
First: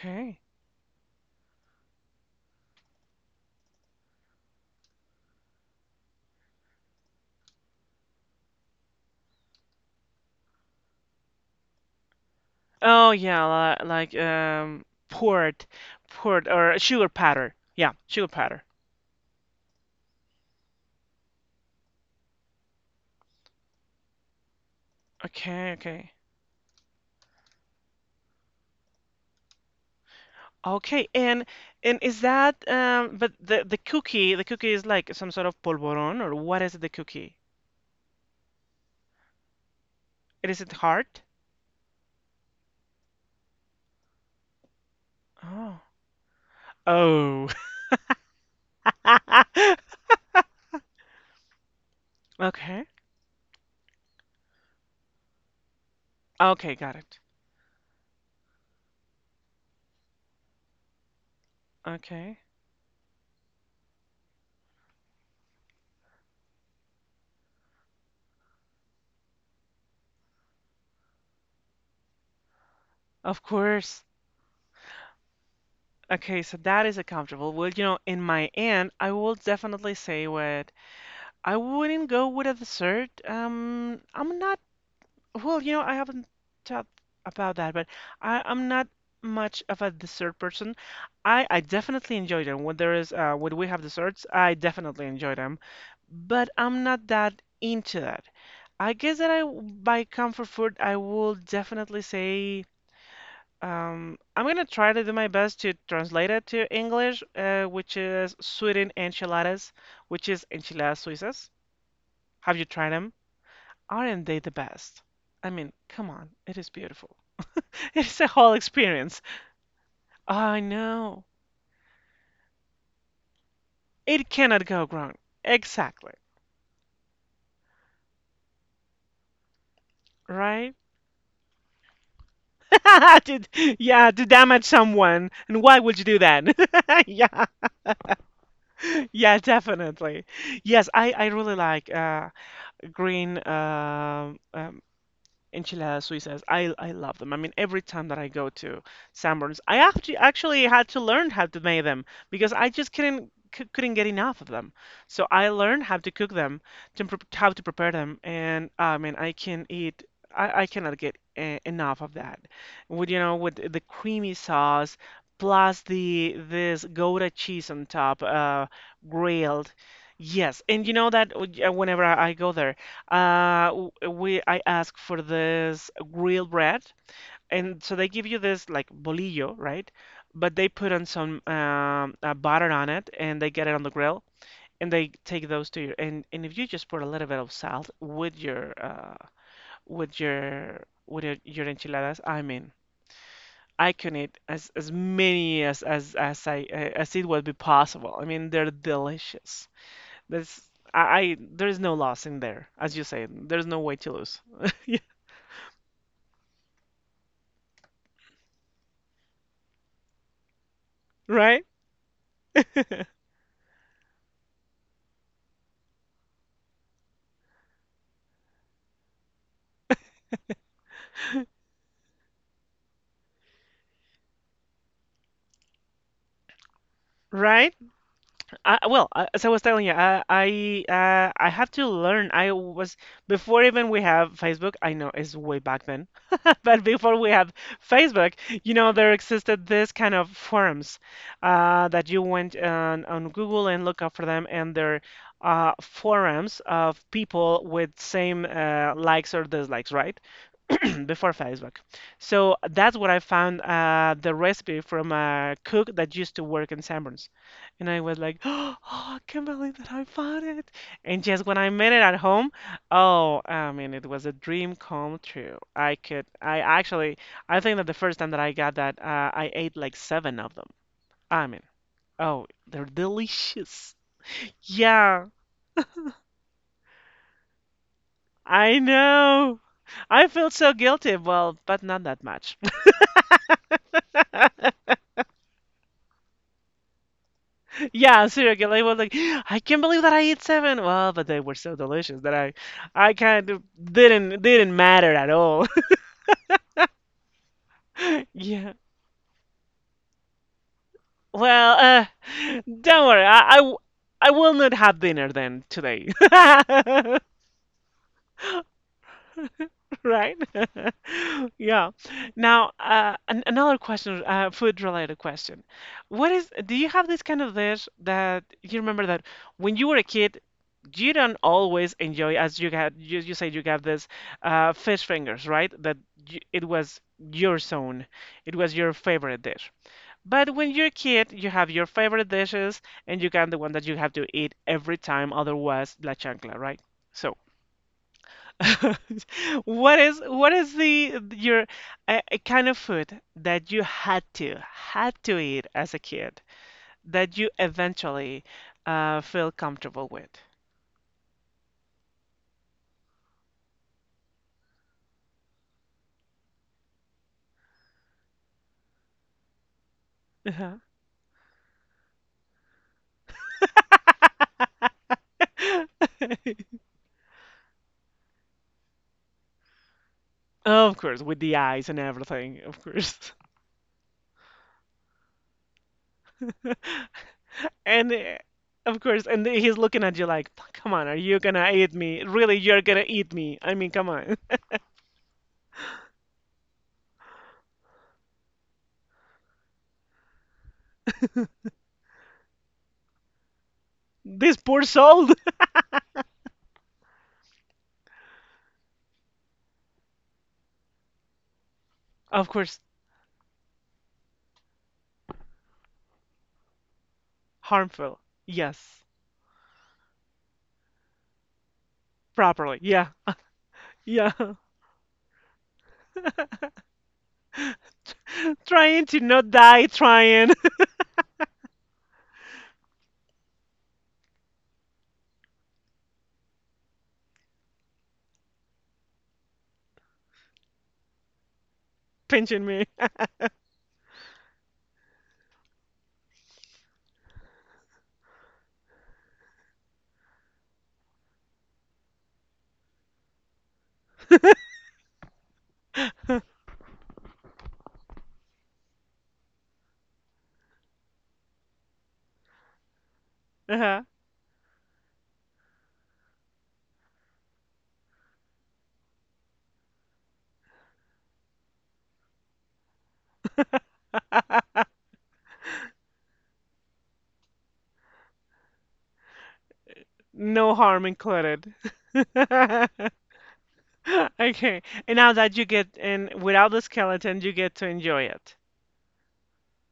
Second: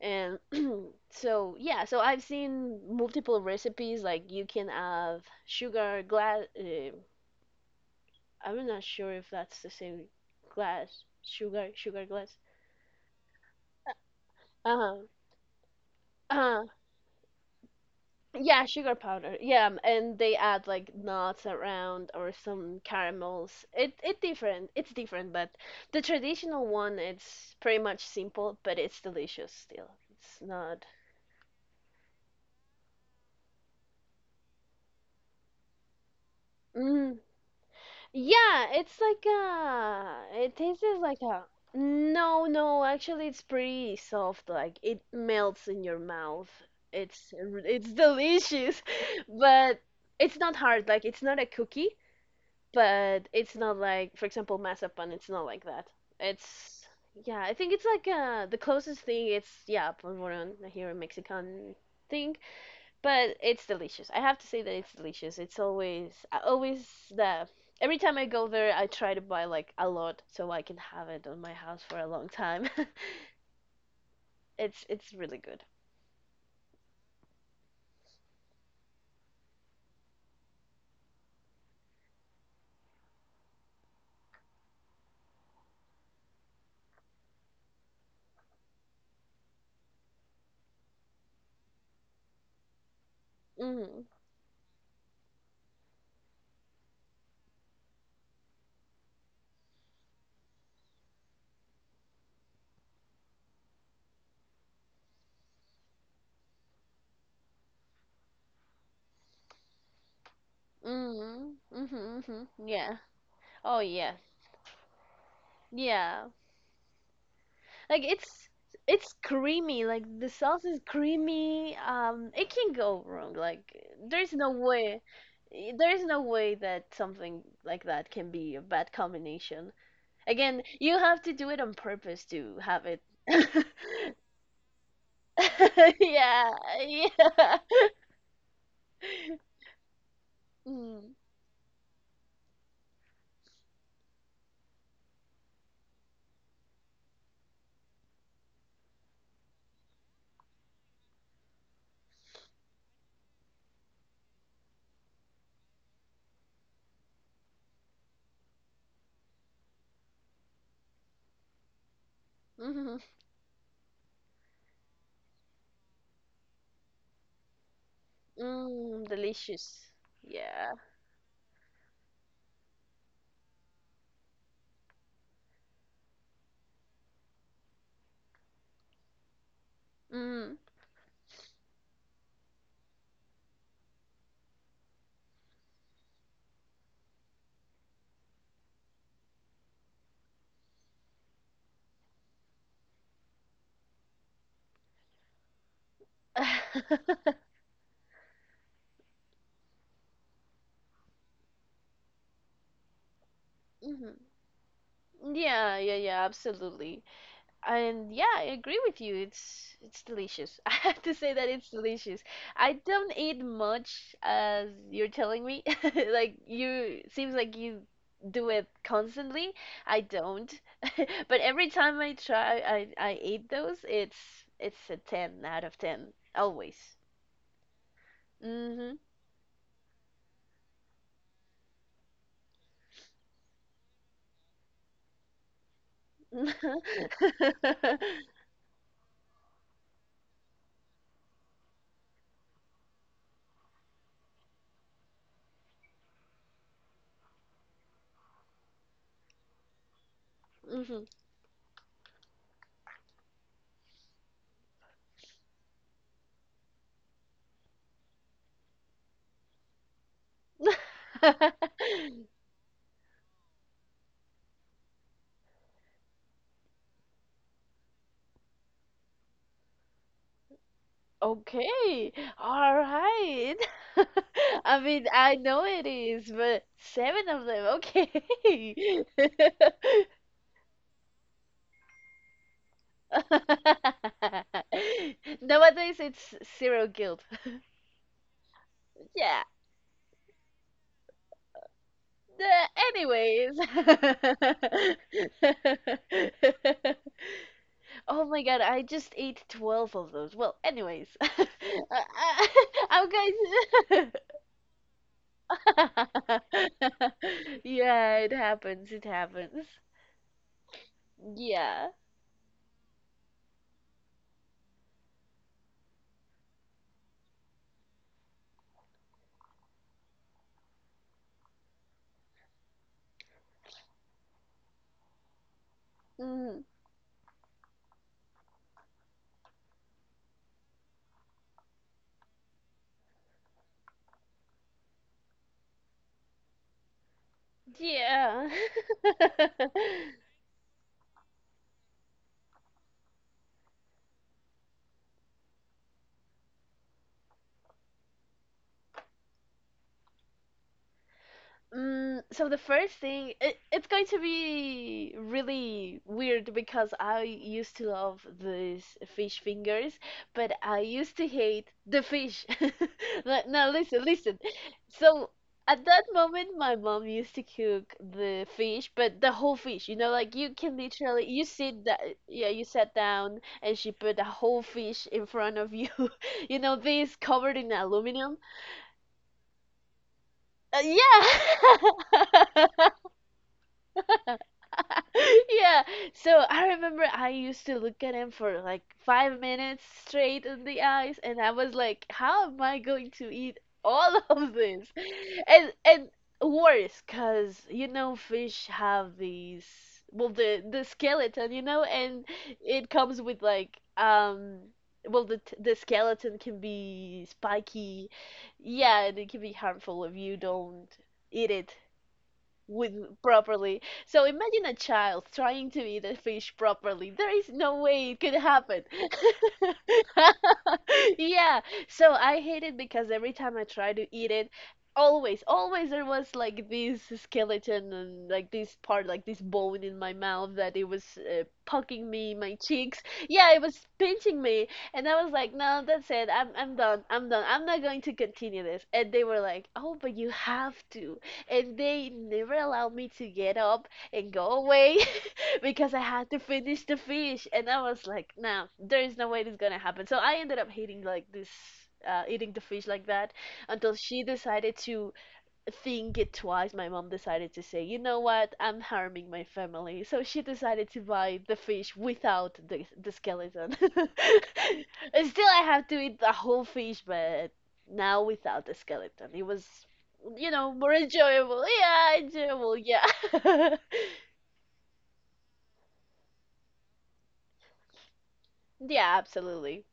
B: And so yeah, so I've seen multiple recipes, like you can have sugar glass. I'm not sure if that's the same glass sugar glass.
A: Oh yeah, li- like
B: Uh
A: um
B: huh.
A: port, port
B: Uh,
A: or sugar powder. Yeah, sugar powder.
B: yeah, sugar powder. Yeah, and they add like nuts around or some caramels. It's different, but
A: Okay,
B: the
A: okay.
B: traditional one it's pretty much simple, but it's delicious still. It's not.
A: Okay, and is that but the cookie is like some sort of polvorón, or what is it, the
B: Mm-hmm.
A: cookie?
B: Yeah, it's like a. It
A: Is it
B: tastes
A: hard?
B: like a. No, no, actually, it's pretty soft. Like it melts
A: Oh.
B: in your mouth. It's
A: Oh.
B: it's delicious, but it's not hard. Like it's not a cookie,
A: Okay.
B: but it's not like, for example, mazapan. It's not like that.
A: Okay,
B: It's,
A: got it.
B: yeah. I think it's like the closest thing. It's, yeah, polvorón here, a Mexican thing,
A: Okay.
B: but it's delicious. I have to say that it's delicious. It's always I always the every time I go there, I try to buy like a lot so I can have it on my house for a long time.
A: Of course.
B: It's really good.
A: Okay, so that is a comfortable. Well, in my end, I will definitely say what I wouldn't go with a dessert. I'm not Well, I haven't thought about that, but I'm not much of a dessert person. I definitely enjoy them. When there is when we have
B: Mhm.
A: desserts, I definitely enjoy them, but I'm not that into that. I guess that by comfort food, I will definitely say, I'm gonna try to do my best to translate it to English, which is Sweden enchiladas, which is enchiladas suizas.
B: Mhm. Mhm. Mhm.
A: Have you tried
B: Yeah.
A: 'em?
B: Oh yeah.
A: Aren't they the best? I mean, come
B: Yeah.
A: on, it is beautiful.
B: Like
A: It is a
B: it's
A: whole
B: it's
A: experience.
B: creamy. Like the
A: I
B: sauce is
A: know.
B: creamy. It can go wrong. Like
A: It
B: there's no
A: cannot go
B: way.
A: wrong.
B: There is
A: Exactly.
B: no way that something like that can be a bad combination. Again,
A: Right?
B: you have to do it on purpose to have it.
A: Yeah, to damage someone. And why would you do that?
B: Yeah,
A: Yeah,
B: yeah.
A: yeah, definitely. Yes, I,
B: Mm,
A: I really like green enchiladas suizas. I love them. I mean, every time that I go to Sanborns, I actually had to learn how to make them because I just couldn't get enough of them. So I learned how to cook them, how to prepare them, and I mean, I can eat. I cannot get enough of that.
B: mhm,
A: With, with the creamy sauce plus the this Gouda cheese on top,
B: mm,
A: grilled.
B: delicious.
A: Yes,
B: Yeah.
A: and you know that, whenever I go there. W- we I asked for this grilled bread, and so they give you this like bolillo, right? But
B: Mm.
A: they put on some butter on it, and they get it on the grill, and they take those to you. And if you just put a little bit of salt with your with your with your enchiladas, I mean, I can eat as many as as as I as it would be possible. I mean, they're delicious. There's I there is no loss in there, as you say. There's no way to
B: Mhm.
A: lose.
B: Yeah, yeah, yeah, absolutely. And yeah, I agree with you. It's delicious. I have to say that
A: Right,
B: it's delicious. I don't eat much as you're telling me. Like you seems like you do it constantly. I don't. But every time I try I eat those, it's a 10 out of 10 always.
A: right.
B: Mhm.
A: Well, as I was telling you, I had to learn. I was before even we have Facebook. I know it's way back then. But before we have Facebook, there existed this kind of forums, that you went on Google and look up for them, and they're, forums of people with same, likes or dislikes, right?
B: Mhm.
A: Before Facebook. So that's what I found, the recipe from a cook that used to work in Sanborns. And I was like, oh, I can't believe that I found it. And just when I made it at home, oh, I mean, it was a dream come true. I could, I actually, I think that the first time that I got that, I ate like seven of them. I mean,
B: Okay,
A: oh,
B: all
A: they're
B: right.
A: delicious.
B: I mean,
A: Yeah,
B: I know it is, but seven of them, okay.
A: I know. I feel so guilty, well, but not that much.
B: Nowadays, it's zero guilt.
A: Yeah, seriously, I was like,
B: Yeah.
A: I can't believe that I ate seven. Well, but they were so delicious that I,
B: Uh,
A: I kind
B: anyways.
A: of didn't matter at all.
B: Oh my god,
A: Yeah.
B: I just ate 12 of those. Well, anyways.
A: Well,
B: I,
A: don't
B: I'm
A: worry.
B: going
A: I will not have dinner then today.
B: to. Yeah, it happens. It happens.
A: Right?
B: Yeah.
A: Yeah. Now, an another question, food related question. Do you have this kind of dish that you remember that when you were a kid, you don't always enjoy, as you had, you said you got this, fish fingers, right? That y it
B: Mhm.
A: was your zone, it was your favorite dish. But when you're a kid, you have your favorite dishes and you got the one that you have to eat every time, otherwise la chancla, right? So,
B: Yeah.
A: what is a kind of food that you had to eat as a kid that you eventually, feel comfortable with?
B: So the first thing, it's going to be really weird because I used to love these fish fingers, but
A: Uh-huh.
B: I used to hate the fish. Now, now listen, listen. So at that moment, my mom used to cook the fish, but the whole fish. You know, like you can
A: Of course,
B: literally
A: with
B: you
A: the
B: sit
A: eyes and
B: that yeah,
A: everything,
B: you
A: of
B: sat
A: course.
B: down and she put a whole fish in front of you. You know, this covered in
A: And,
B: aluminum.
A: of course, and he's looking at you like,
B: Uh,
A: come on, are you gonna eat me? Really,
B: yeah.
A: you're gonna eat me? I mean, come on.
B: Yeah, so I remember I used to look at him for like 5 minutes straight in the eyes, and I was like, how am I going to eat all of
A: This poor
B: this?
A: soul.
B: And worse, cause you know fish have these, well the skeleton, and
A: Of course,
B: it comes with like. Well, the skeleton can be spiky,
A: harmful.
B: yeah,
A: Yes.
B: and it can be harmful if you don't eat it
A: Properly.
B: with
A: Yeah.
B: properly. So
A: Yeah.
B: imagine a child trying to eat a fish properly. There is no way it could happen.
A: Trying to not die, trying.
B: Yeah, so I hate it because every time I try to eat it, always, always there was like this skeleton and like this part, like this bone in my mouth that it was poking me, my
A: Pinching me.
B: cheeks. Yeah, it was pinching me, and I was like, no, that's it. I'm done. I'm done. I'm not going to continue this. And they were like, oh, but you have to. And they never allowed me to get up and go away because I had to finish the fish. And I was like, nah, there is no way this is gonna happen. So I ended up hating like this. Eating the fish like that until
A: Uh-huh.
B: she decided to think it twice. My mom decided to say, you know what, I'm harming my family. So she decided to buy the fish without the skeleton. And still, I have to eat the whole fish, but now without the skeleton. It was,
A: No
B: more
A: harm
B: enjoyable.
A: included.
B: Yeah, enjoyable. Yeah.
A: Okay. And now that you get, and without the skeleton, you get to enjoy it.
B: Yeah, absolutely.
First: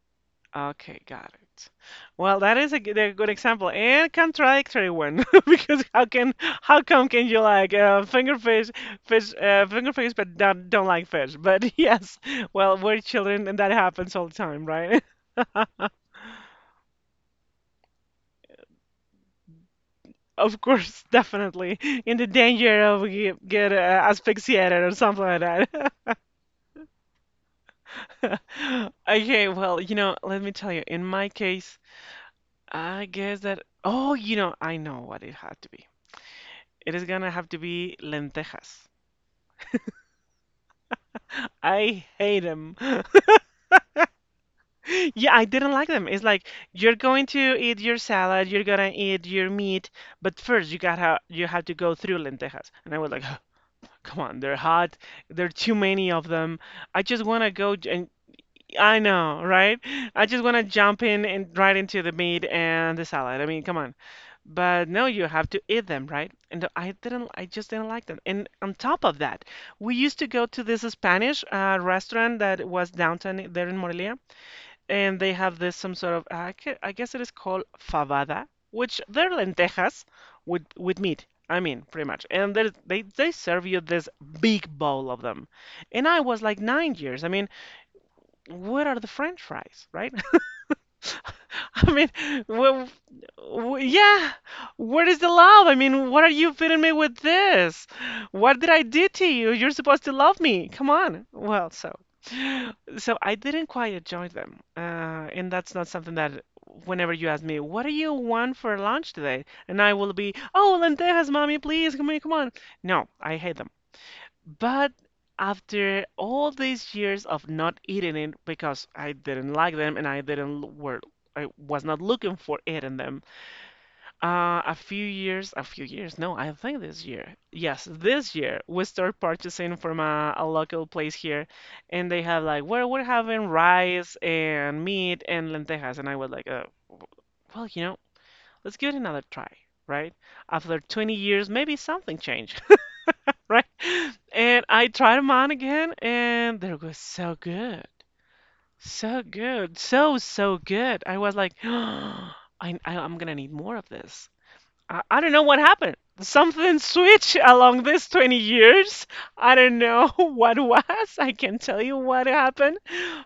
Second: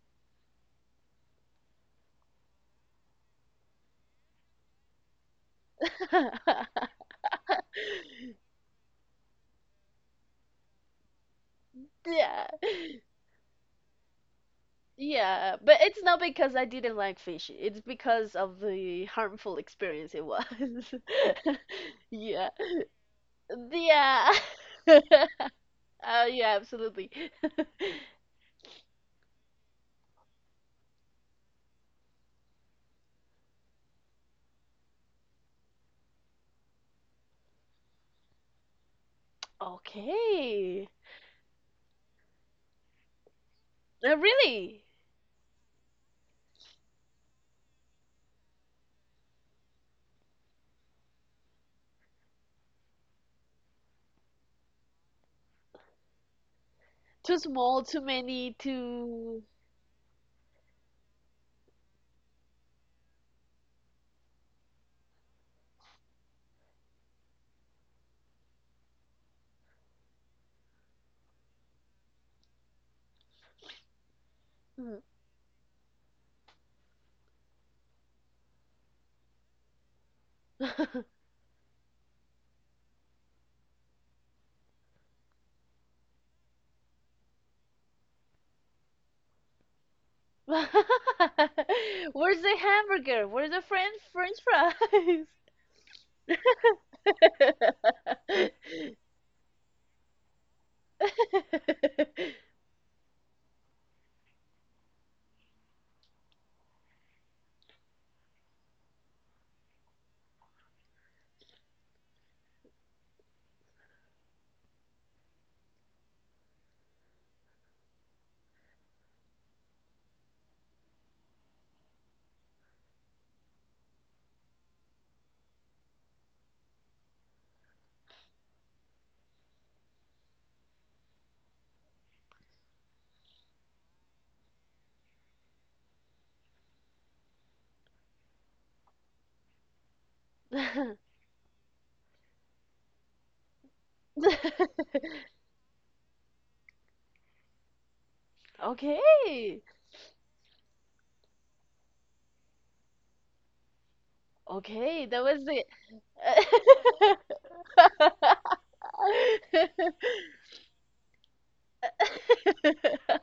A: Okay, got it. Well, that is a good example and contradictory one because how come can you like, finger fish finger fish but don't like fish? But yes,
B: Yeah,
A: well, we're children and that happens all the time, right?
B: yeah, but it's not because I didn't like fish. It's because of the harmful experience it was.
A: Of course, definitely in the
B: Yeah,
A: danger of get
B: yeah,
A: asphyxiated or
B: uh,
A: something like that.
B: yeah, absolutely.
A: Okay, well, let me tell you, in my case, I guess that, oh, I know what it had to be. It is gonna have to be lentejas.
B: Okay,
A: I hate them.
B: really?
A: Yeah, I didn't like them. It's like you're going to eat your salad, you're gonna eat your meat, but first you have to go through lentejas. And I was like, come on, they're hot. There are too many of them. I just
B: Too
A: wanna
B: small, too
A: and
B: many,
A: I know,
B: too.
A: right? I just wanna jump in and right into the meat and the salad. I mean, come on. But no, you have to eat them, right? And I didn't, I just didn't like them. And on top of that, we used to go to this Spanish, restaurant that was downtown there in Morelia,
B: Mm.
A: and they have this some sort of, I guess it is called fabada, which they're lentejas with meat. I mean, pretty much. And they serve you this big bowl of them. And I was like 9 years. I mean, what are the French fries, right?
B: Where's
A: I mean,
B: the
A: well,
B: hamburger? Where's the French
A: yeah.
B: French
A: Where is the love? I mean, what are you feeding me with this?
B: fries?
A: What did I do to you? You're supposed to love me. Come on. Well, so, I didn't quite enjoy them, and that's not something that. Whenever you ask me, what do you want for lunch today? And I will be, oh, lentejas, mommy, please, come on, come on. No, I hate them. But after all these years of not eating it because I didn't like them and I didn't l- were I was not looking for it in them, no, I think this year, yes, this year we start purchasing from a local place here, and they have like, well, we're having rice and meat and lentejas, and I was like, w- well, let's give it another try, right? After 20 years, maybe something changed. Right? And I tried them on again, and they were so good, so
B: Okay.
A: good, so good. I was like, I'm gonna need more of this. I,
B: Okay,
A: I
B: that
A: don't
B: was
A: know what
B: it.
A: happened. Something switched along these 20 years. I don't know what was. I can not tell you what happened,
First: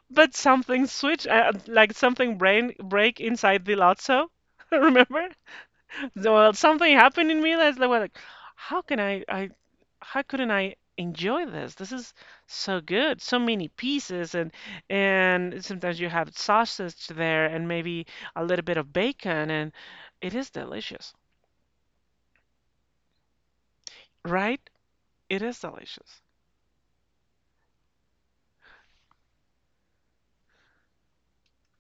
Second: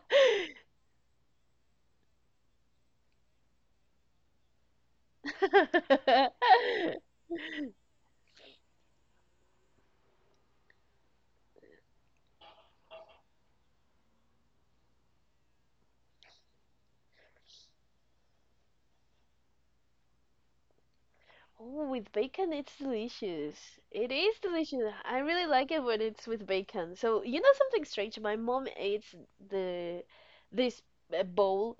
A: but something switched, like something brain break inside the lotso. Remember? So, well, something happened in me that's like, well, like, how can I, I how couldn't I enjoy this? This is so good. So many pieces, and sometimes you have sausage there and maybe a little bit of bacon, and it is delicious,
B: Oh, with bacon, it's delicious. It is
A: right?
B: delicious. I
A: It
B: really
A: is
B: like it when
A: delicious.
B: it's with bacon. So, you know something strange? My mom eats the this bowl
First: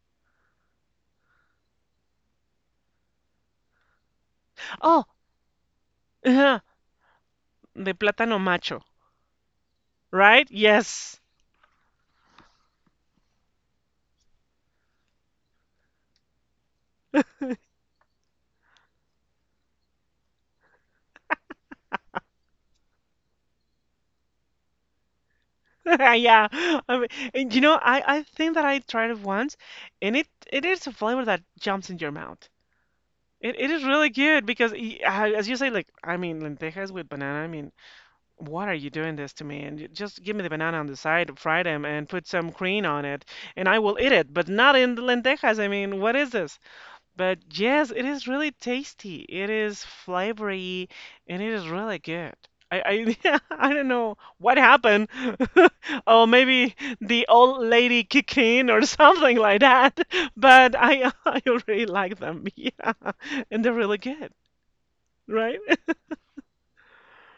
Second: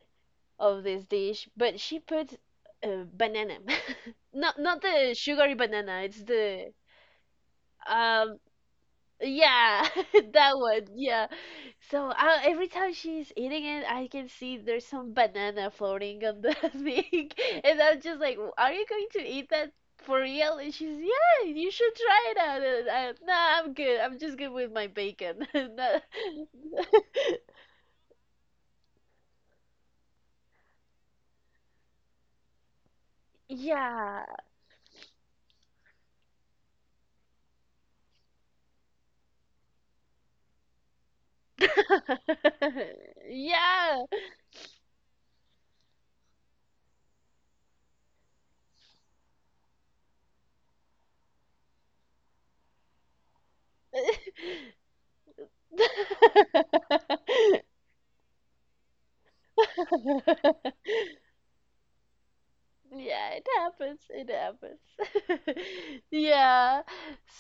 B: of this dish, but she puts banana. Not
A: Oh,
B: the sugary banana. It's
A: uh
B: the
A: the
B: um
A: plátano macho,
B: Yeah,
A: right?
B: that one.
A: Yes.
B: Yeah. So every time she's eating it, I can see there's some banana floating on the thing, and I'm just like, "Are you going to eat that for real?" And she's, "Yeah, you should try it out." And I, nah, I'm good. I'm just good with my bacon. No-
A: Yeah. I mean, and, I think that I tried it once and it is a flavor that jumps in your mouth. It is really
B: Yeah.
A: good because as you say, like, I mean, lentejas with banana, I mean, what are you doing this to me? And just give me the banana on the side, fry them, and put some cream on it, and I will
B: Yeah.
A: eat it, but not in the lentejas. I mean, what is this? But yes, it is really tasty. It is flavory, and it is really good. I don't know what happened. Oh, maybe the old lady kicked in or something like that. But I I really like them. Yeah,
B: Yeah, it
A: and they're really
B: happens. It
A: good,
B: happens.
A: right?
B: Yeah.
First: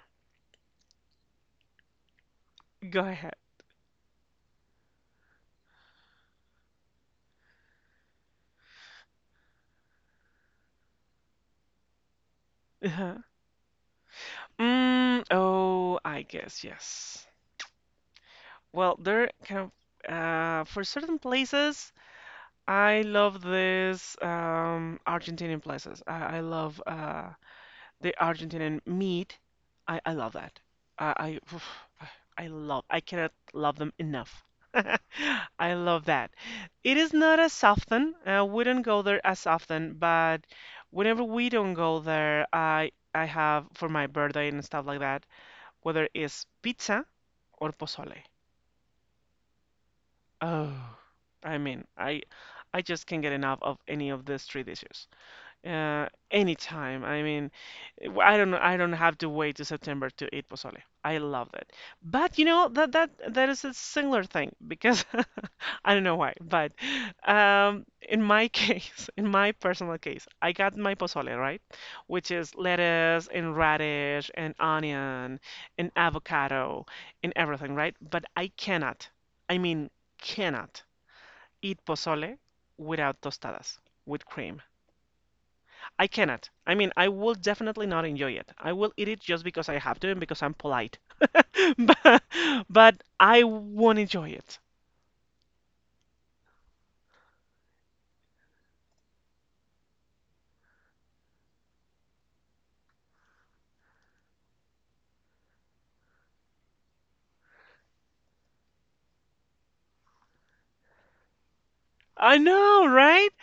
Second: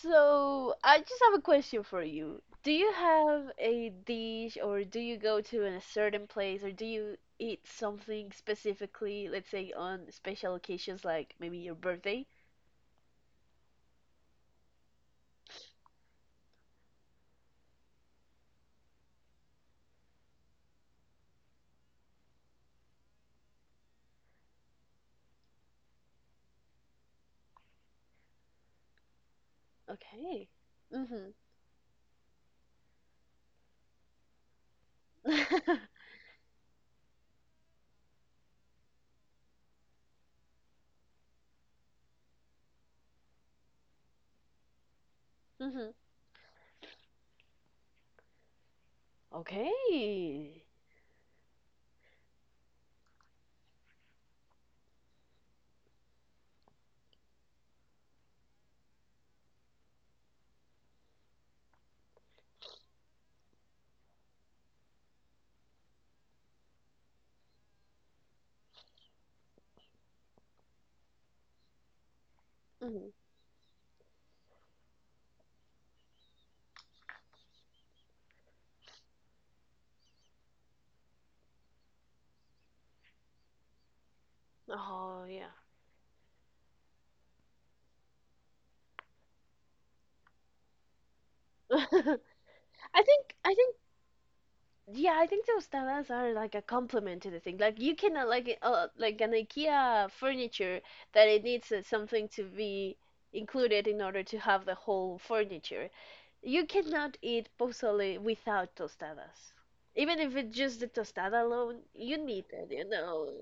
B: So I just have a question for you. Do you
A: Go ahead.
B: have a dish or do you go to a certain place or do you eat something specifically, let's say on special occasions like maybe your birthday?
A: Oh, I guess yes. Well, there kind of for certain places, I love this Argentinian places. I love the Argentinian meat. I love
B: Okay.
A: that. I
B: Mm-hmm.
A: I, oof, I love. I cannot love them enough. I love that. It is not as often. We don't go there as often, but whenever we don't go there, I have for my birthday and stuff like that
B: Mm-hmm.
A: whether it's pizza or pozole.
B: Okay.
A: Oh, I mean, I just can't get enough of any of these three dishes. Anytime. I mean, I do not I don't I don't have to wait to September to eat pozole. I love it. But you know that that is a similar thing because I don't know why, but in my case, in my personal case, I got my pozole, right? Which is
B: Mm-hmm.
A: lettuce and radish and onion and avocado and everything, right? But I cannot, I mean, cannot eat pozole without tostadas with cream.
B: Oh yeah.
A: I cannot. I mean, I will definitely not enjoy it. I will eat it just because I have to and because I'm polite. But, but I
B: I think
A: won't enjoy it.
B: Yeah, I think those are like a complement to the thing. Like you cannot like like an IKEA furniture that it needs something to be included in order to have the whole furniture. You cannot eat pozole without tostadas. Even if it's just the tostada alone, you
A: I
B: need it, you
A: know, right?
B: know.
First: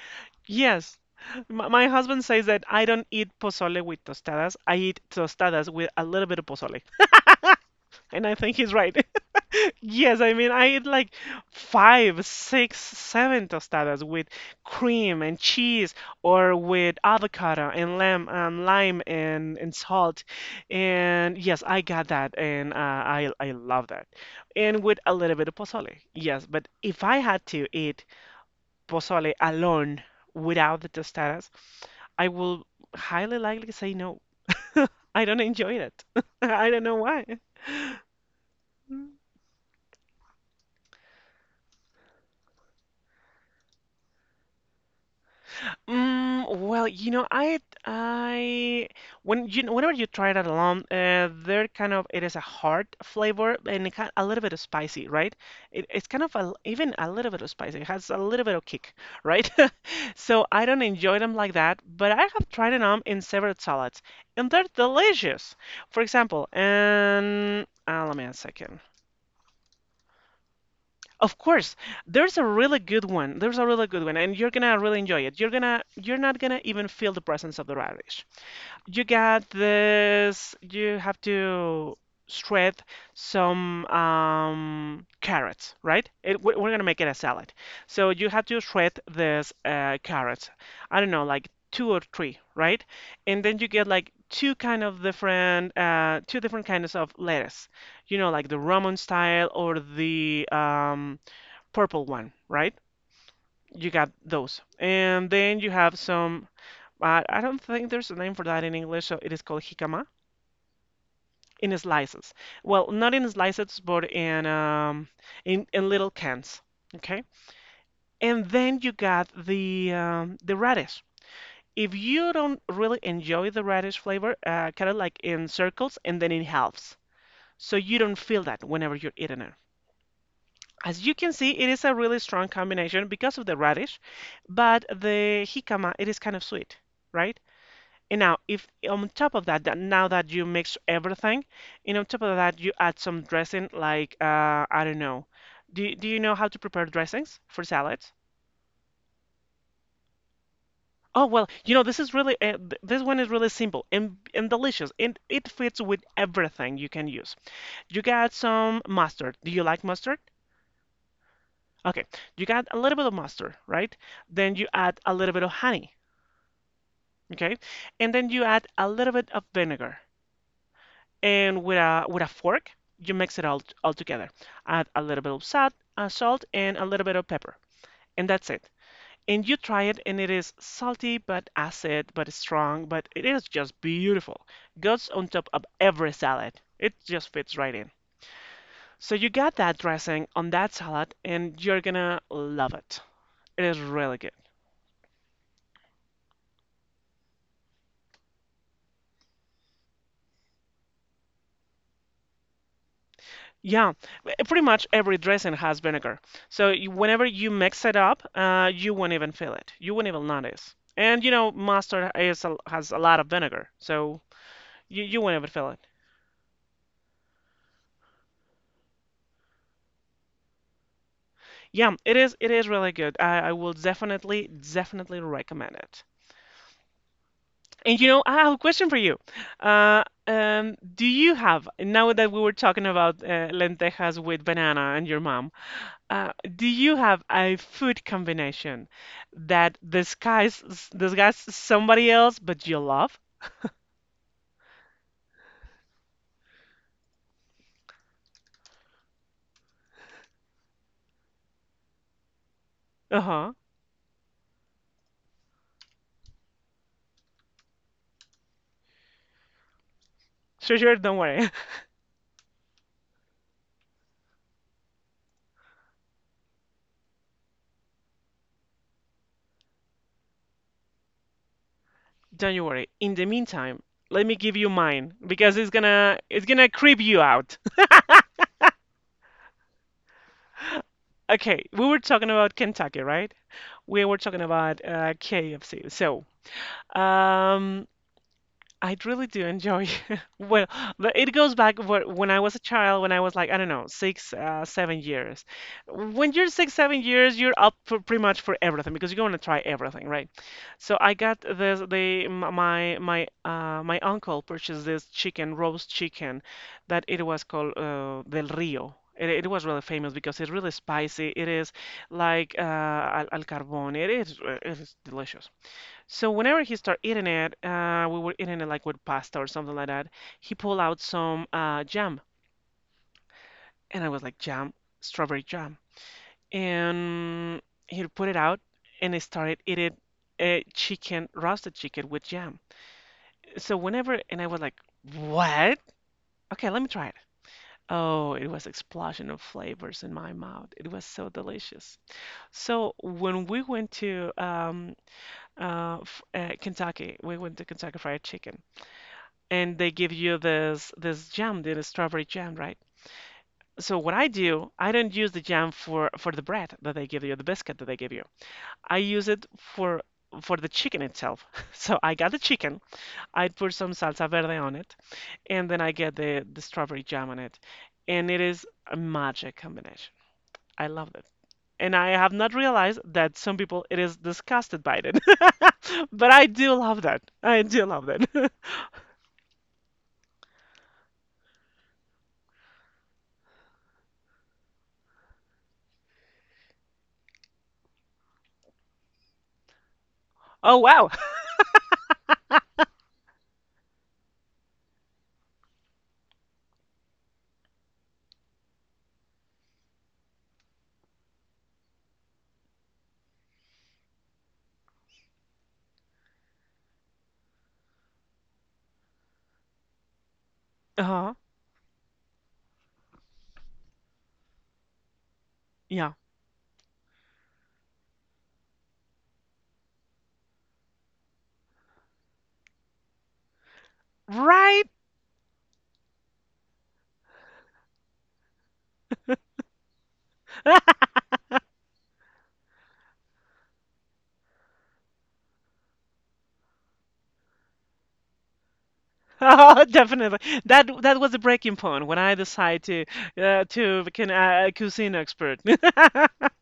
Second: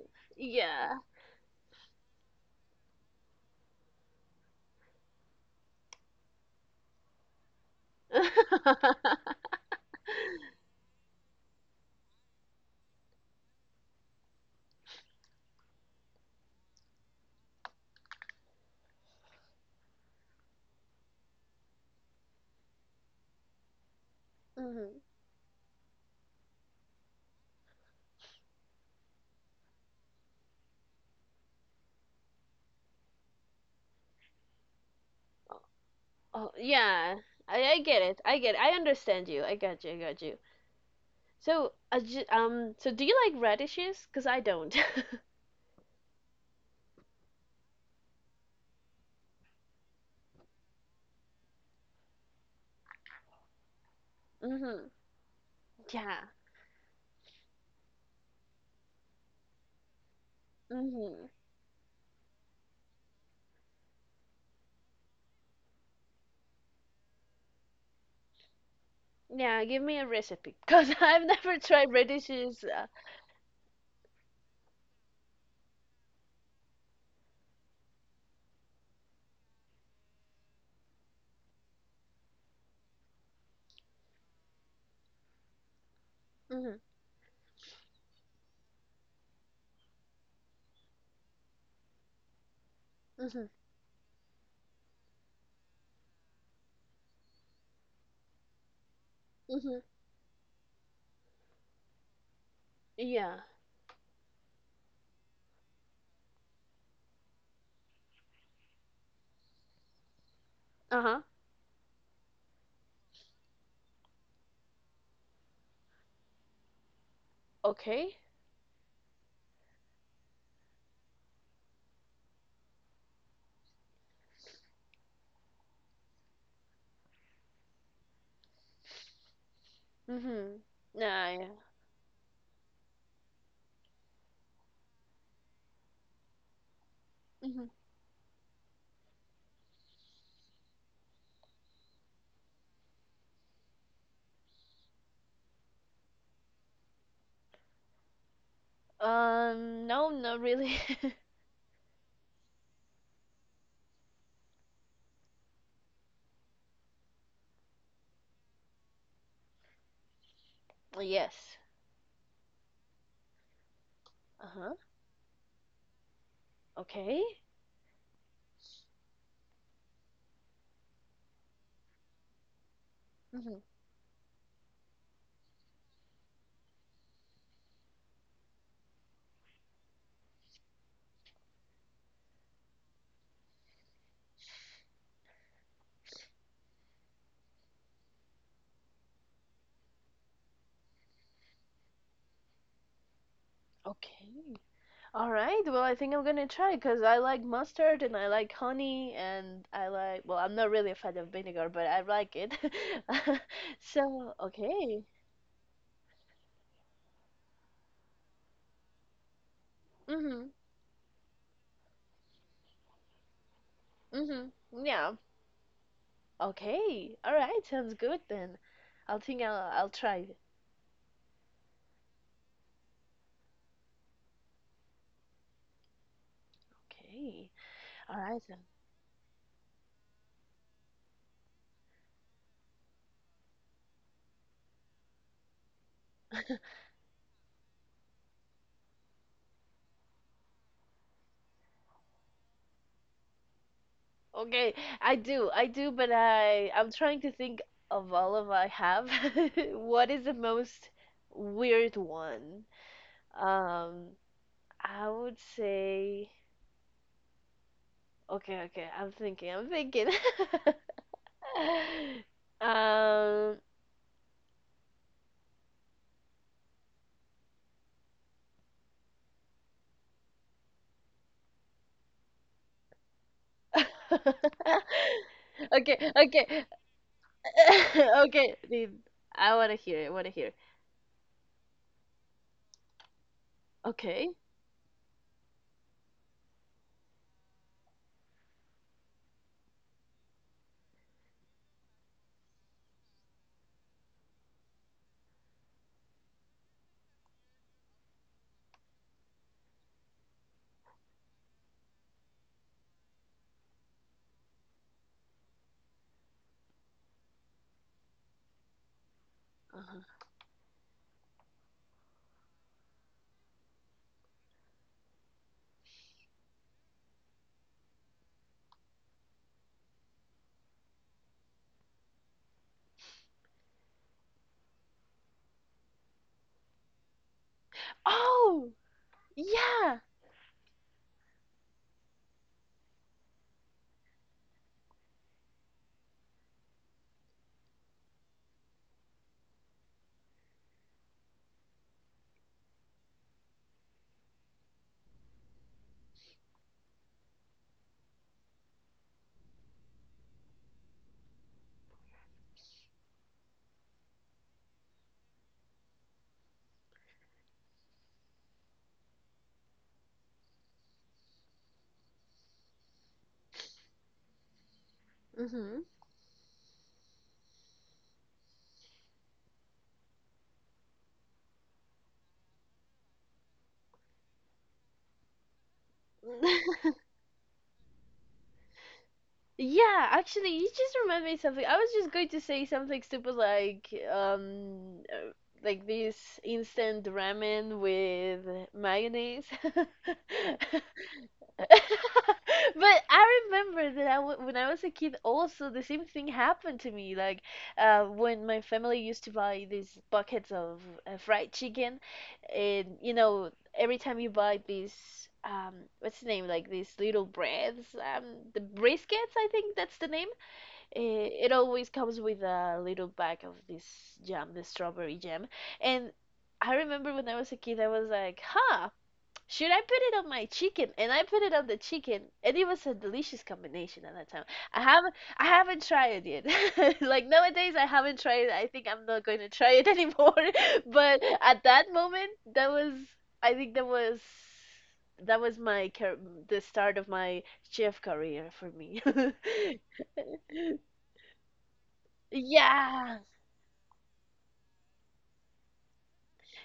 A: Yes.
B: Yeah.
A: My husband says that I don't eat pozole with tostadas. I eat tostadas with a little bit of pozole. And I think he's right. Yes, I mean, I eat like five, six, seven tostadas with cream and cheese or with avocado and lamb, lime and salt. And yes, I got that and I love that. And with
B: Mhm.
A: a little bit of pozole. Yes, but if I had to eat pozole alone without the tostadas, I will highly likely say no. I don't enjoy it.
B: Oh,
A: I don't know
B: yeah.
A: why.
B: I get it. I get it. I understand you. I got you. I got you. So do you like radishes? Cause I don't.
A: Well, I when you whenever you try that alone, they're kind of it is a hard flavor and it kind a little bit of
B: Mhm.
A: spicy, right? It's kind
B: Yeah.
A: of even a little bit of spicy. It has a little bit of kick, right? So I don't enjoy
B: Mhm.
A: them like that, but I have tried them in several salads and they're delicious. For example, and let me a second.
B: Yeah. Give me a recipe. Cause I've
A: Of
B: never
A: course,
B: tried
A: there's a
B: radishes.
A: really good one. There's a really good one, and you're gonna really enjoy it. You're not gonna even feel the presence of the radish. You got this. You have to shred some carrots, right? We're
B: Mhm.
A: gonna make it a salad. So you have to shred this carrots. I don't know, like two or three, right? And
B: Mhm.
A: then you get like two different kinds of lettuce. You know, like the Roman style or
B: Mhm.
A: the purple one, right?
B: Yeah.
A: You got those. And then you have I don't think there's a name for that in English, so it is called jicama
B: Uh huh.
A: in slices. Well, not in slices, but in little cans, okay?
B: Okay.
A: And then you got the radish. If you don't really enjoy the radish flavor, cut it like in circles and then in halves, so you don't feel that whenever you're eating it.
B: Mhm.
A: As you
B: Nah.
A: can
B: Yeah.
A: see, it is a really strong combination because of the radish, but the jicama, it is kind of sweet, right?
B: Mhm.
A: And now, if on top of that, now that you mix everything, and on top of that, you add some dressing, like I don't know. Do you know how to prepare dressings for salads?
B: No. Not really.
A: Oh well, you know this one is really simple and delicious, and it fits with everything you can use. You got some mustard. Do you like mustard?
B: Yes.
A: Okay, you got a little bit of mustard, right?
B: Uh
A: Then you
B: huh.
A: add a little bit of honey,
B: Okay.
A: okay? And then you add a little bit of vinegar. And with a fork, you mix it
B: Mhm.
A: all together. Add a little bit of salt and a little bit of pepper. And that's it. And you try it and it is salty but acid but strong, but it is just beautiful. Goes on top of every salad. It just fits right in. So you got that dressing on that salad and you're gonna love it. It is really good.
B: Okay. All right. Well, I think I'm gonna try because I like mustard and I like honey and I like, well, I'm not really a fan of vinegar, but I like it.
A: Yeah,
B: So,
A: pretty much
B: okay.
A: every dressing has vinegar. So whenever you mix it up, you won't even feel it. You won't even
B: Mhm.
A: notice. And you know, mustard is has a lot of vinegar, so
B: Mhm.
A: you,
B: Yeah.
A: you won't even feel it.
B: Okay. All right. Sounds good then. I'll think I'll try it.
A: Yeah, it is really good. I will definitely definitely recommend it.
B: Okay.
A: And you
B: All
A: know, I
B: right
A: have a
B: then.
A: question for you. Do you have now that we were talking about lentejas with banana and your mom? Do you have a food combination that disguise somebody else but you love?
B: Okay. I do. I do, but I'm trying to think of all of I have. What is the most weird one?
A: Uh-huh.
B: Um, I would say. Okay, okay. I'm thinking. I'm thinking.
A: Sure, sure, don't worry.
B: Um.
A: Don't you worry. In the meantime, let me give you mine because it's
B: Okay,
A: gonna it's
B: okay.
A: gonna creep you out.
B: Okay. Dude, I want to hear it. I want to hear it.
A: Okay, we were talking about Kentucky, right? We were
B: Okay.
A: talking about KFC. So, um, I really do enjoy. Well, but it goes back where, when I was a child, when I was like, I don't know, 6, 7 years. When you're 6, 7 years, you're up for pretty much for everything because you're going to try everything, right? So I got this, They m- my my uncle purchased this chicken, roast chicken, that it was called Del Rio. It was really famous
B: Uh-huh.
A: because it's really spicy. It is like al carbone. It is delicious. So whenever he started eating it, we were eating it like with pasta or something like that. He pulled out some jam, and I was like, jam, strawberry jam, and he put it out,
B: Oh,
A: and he started eating
B: yeah.
A: roasted chicken with jam. And I was like, what? Okay, let me try it. Oh, it was explosion of flavors in my mouth. It was so delicious. So when we went to Kentucky, we went to Kentucky Fried Chicken. And they give you this jam, the strawberry jam, right? So what I do, I don't use the jam for the bread that they give you, the biscuit that they give you. I use it for the chicken itself. So I got the chicken, I put some salsa verde on it, and
B: Mm-hmm.
A: then I get the strawberry jam on it, and it is a magic combination. I love it. And I have not realized that some people it is disgusted by it. But I do love that. I do love that.
B: Yeah, actually, you just reminded me something. I was just going to say something stupid like this instant ramen with mayonnaise.
A: Oh wow.
B: But I remember that I w when I was a kid, also the same thing happened to me. Like when my family used to buy these buckets of fried chicken, and every time you buy these, what's the name? Like these little breads, the briskets, I think that's the name. It,
A: Uh-huh.
B: it always comes with a little bag of this jam, the strawberry jam, and.
A: Yeah.
B: I remember when I was a kid, I was like, huh, should I put it on my chicken? And I put it on the chicken, and it was a delicious combination at that time.
A: Right?
B: I haven't tried it yet. Like nowadays, I haven't tried it. I think I'm not going to try it anymore. But at that moment, that was, I think that was my car the start of my chef career for me.
A: Oh, definitely. That was the breaking point when I decided
B: Yeah.
A: to become a cuisine expert.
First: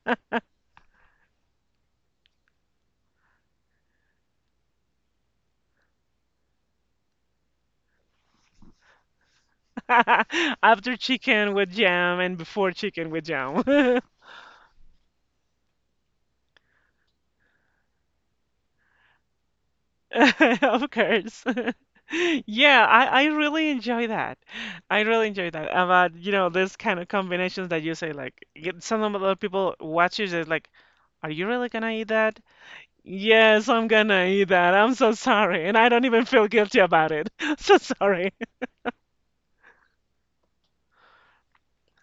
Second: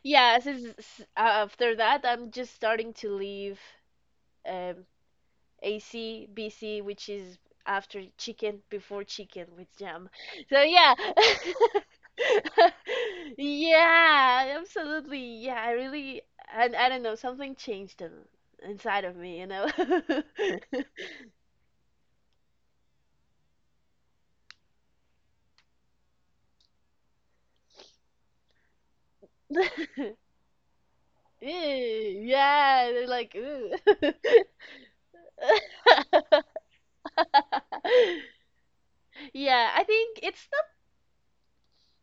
B: Yeah, since after that, I'm just starting to leave um, AC, BC, which is after chicken, before chicken with jam. So yeah.
A: After chicken with jam and before chicken with jam.
B: Yeah, absolutely. Yeah, I really, and I don't know, something changed inside of me, you know?
A: Of course. Yeah, I really enjoy that. I really enjoy that about, this kind of combinations that you say like some of the people watches is like, are you
B: Ew,
A: really gonna eat that?
B: yeah, they're like,
A: Yes,
B: "Ew."
A: I'm gonna eat that. I'm so sorry. And I don't even feel guilty about it. So sorry.
B: Yeah, I think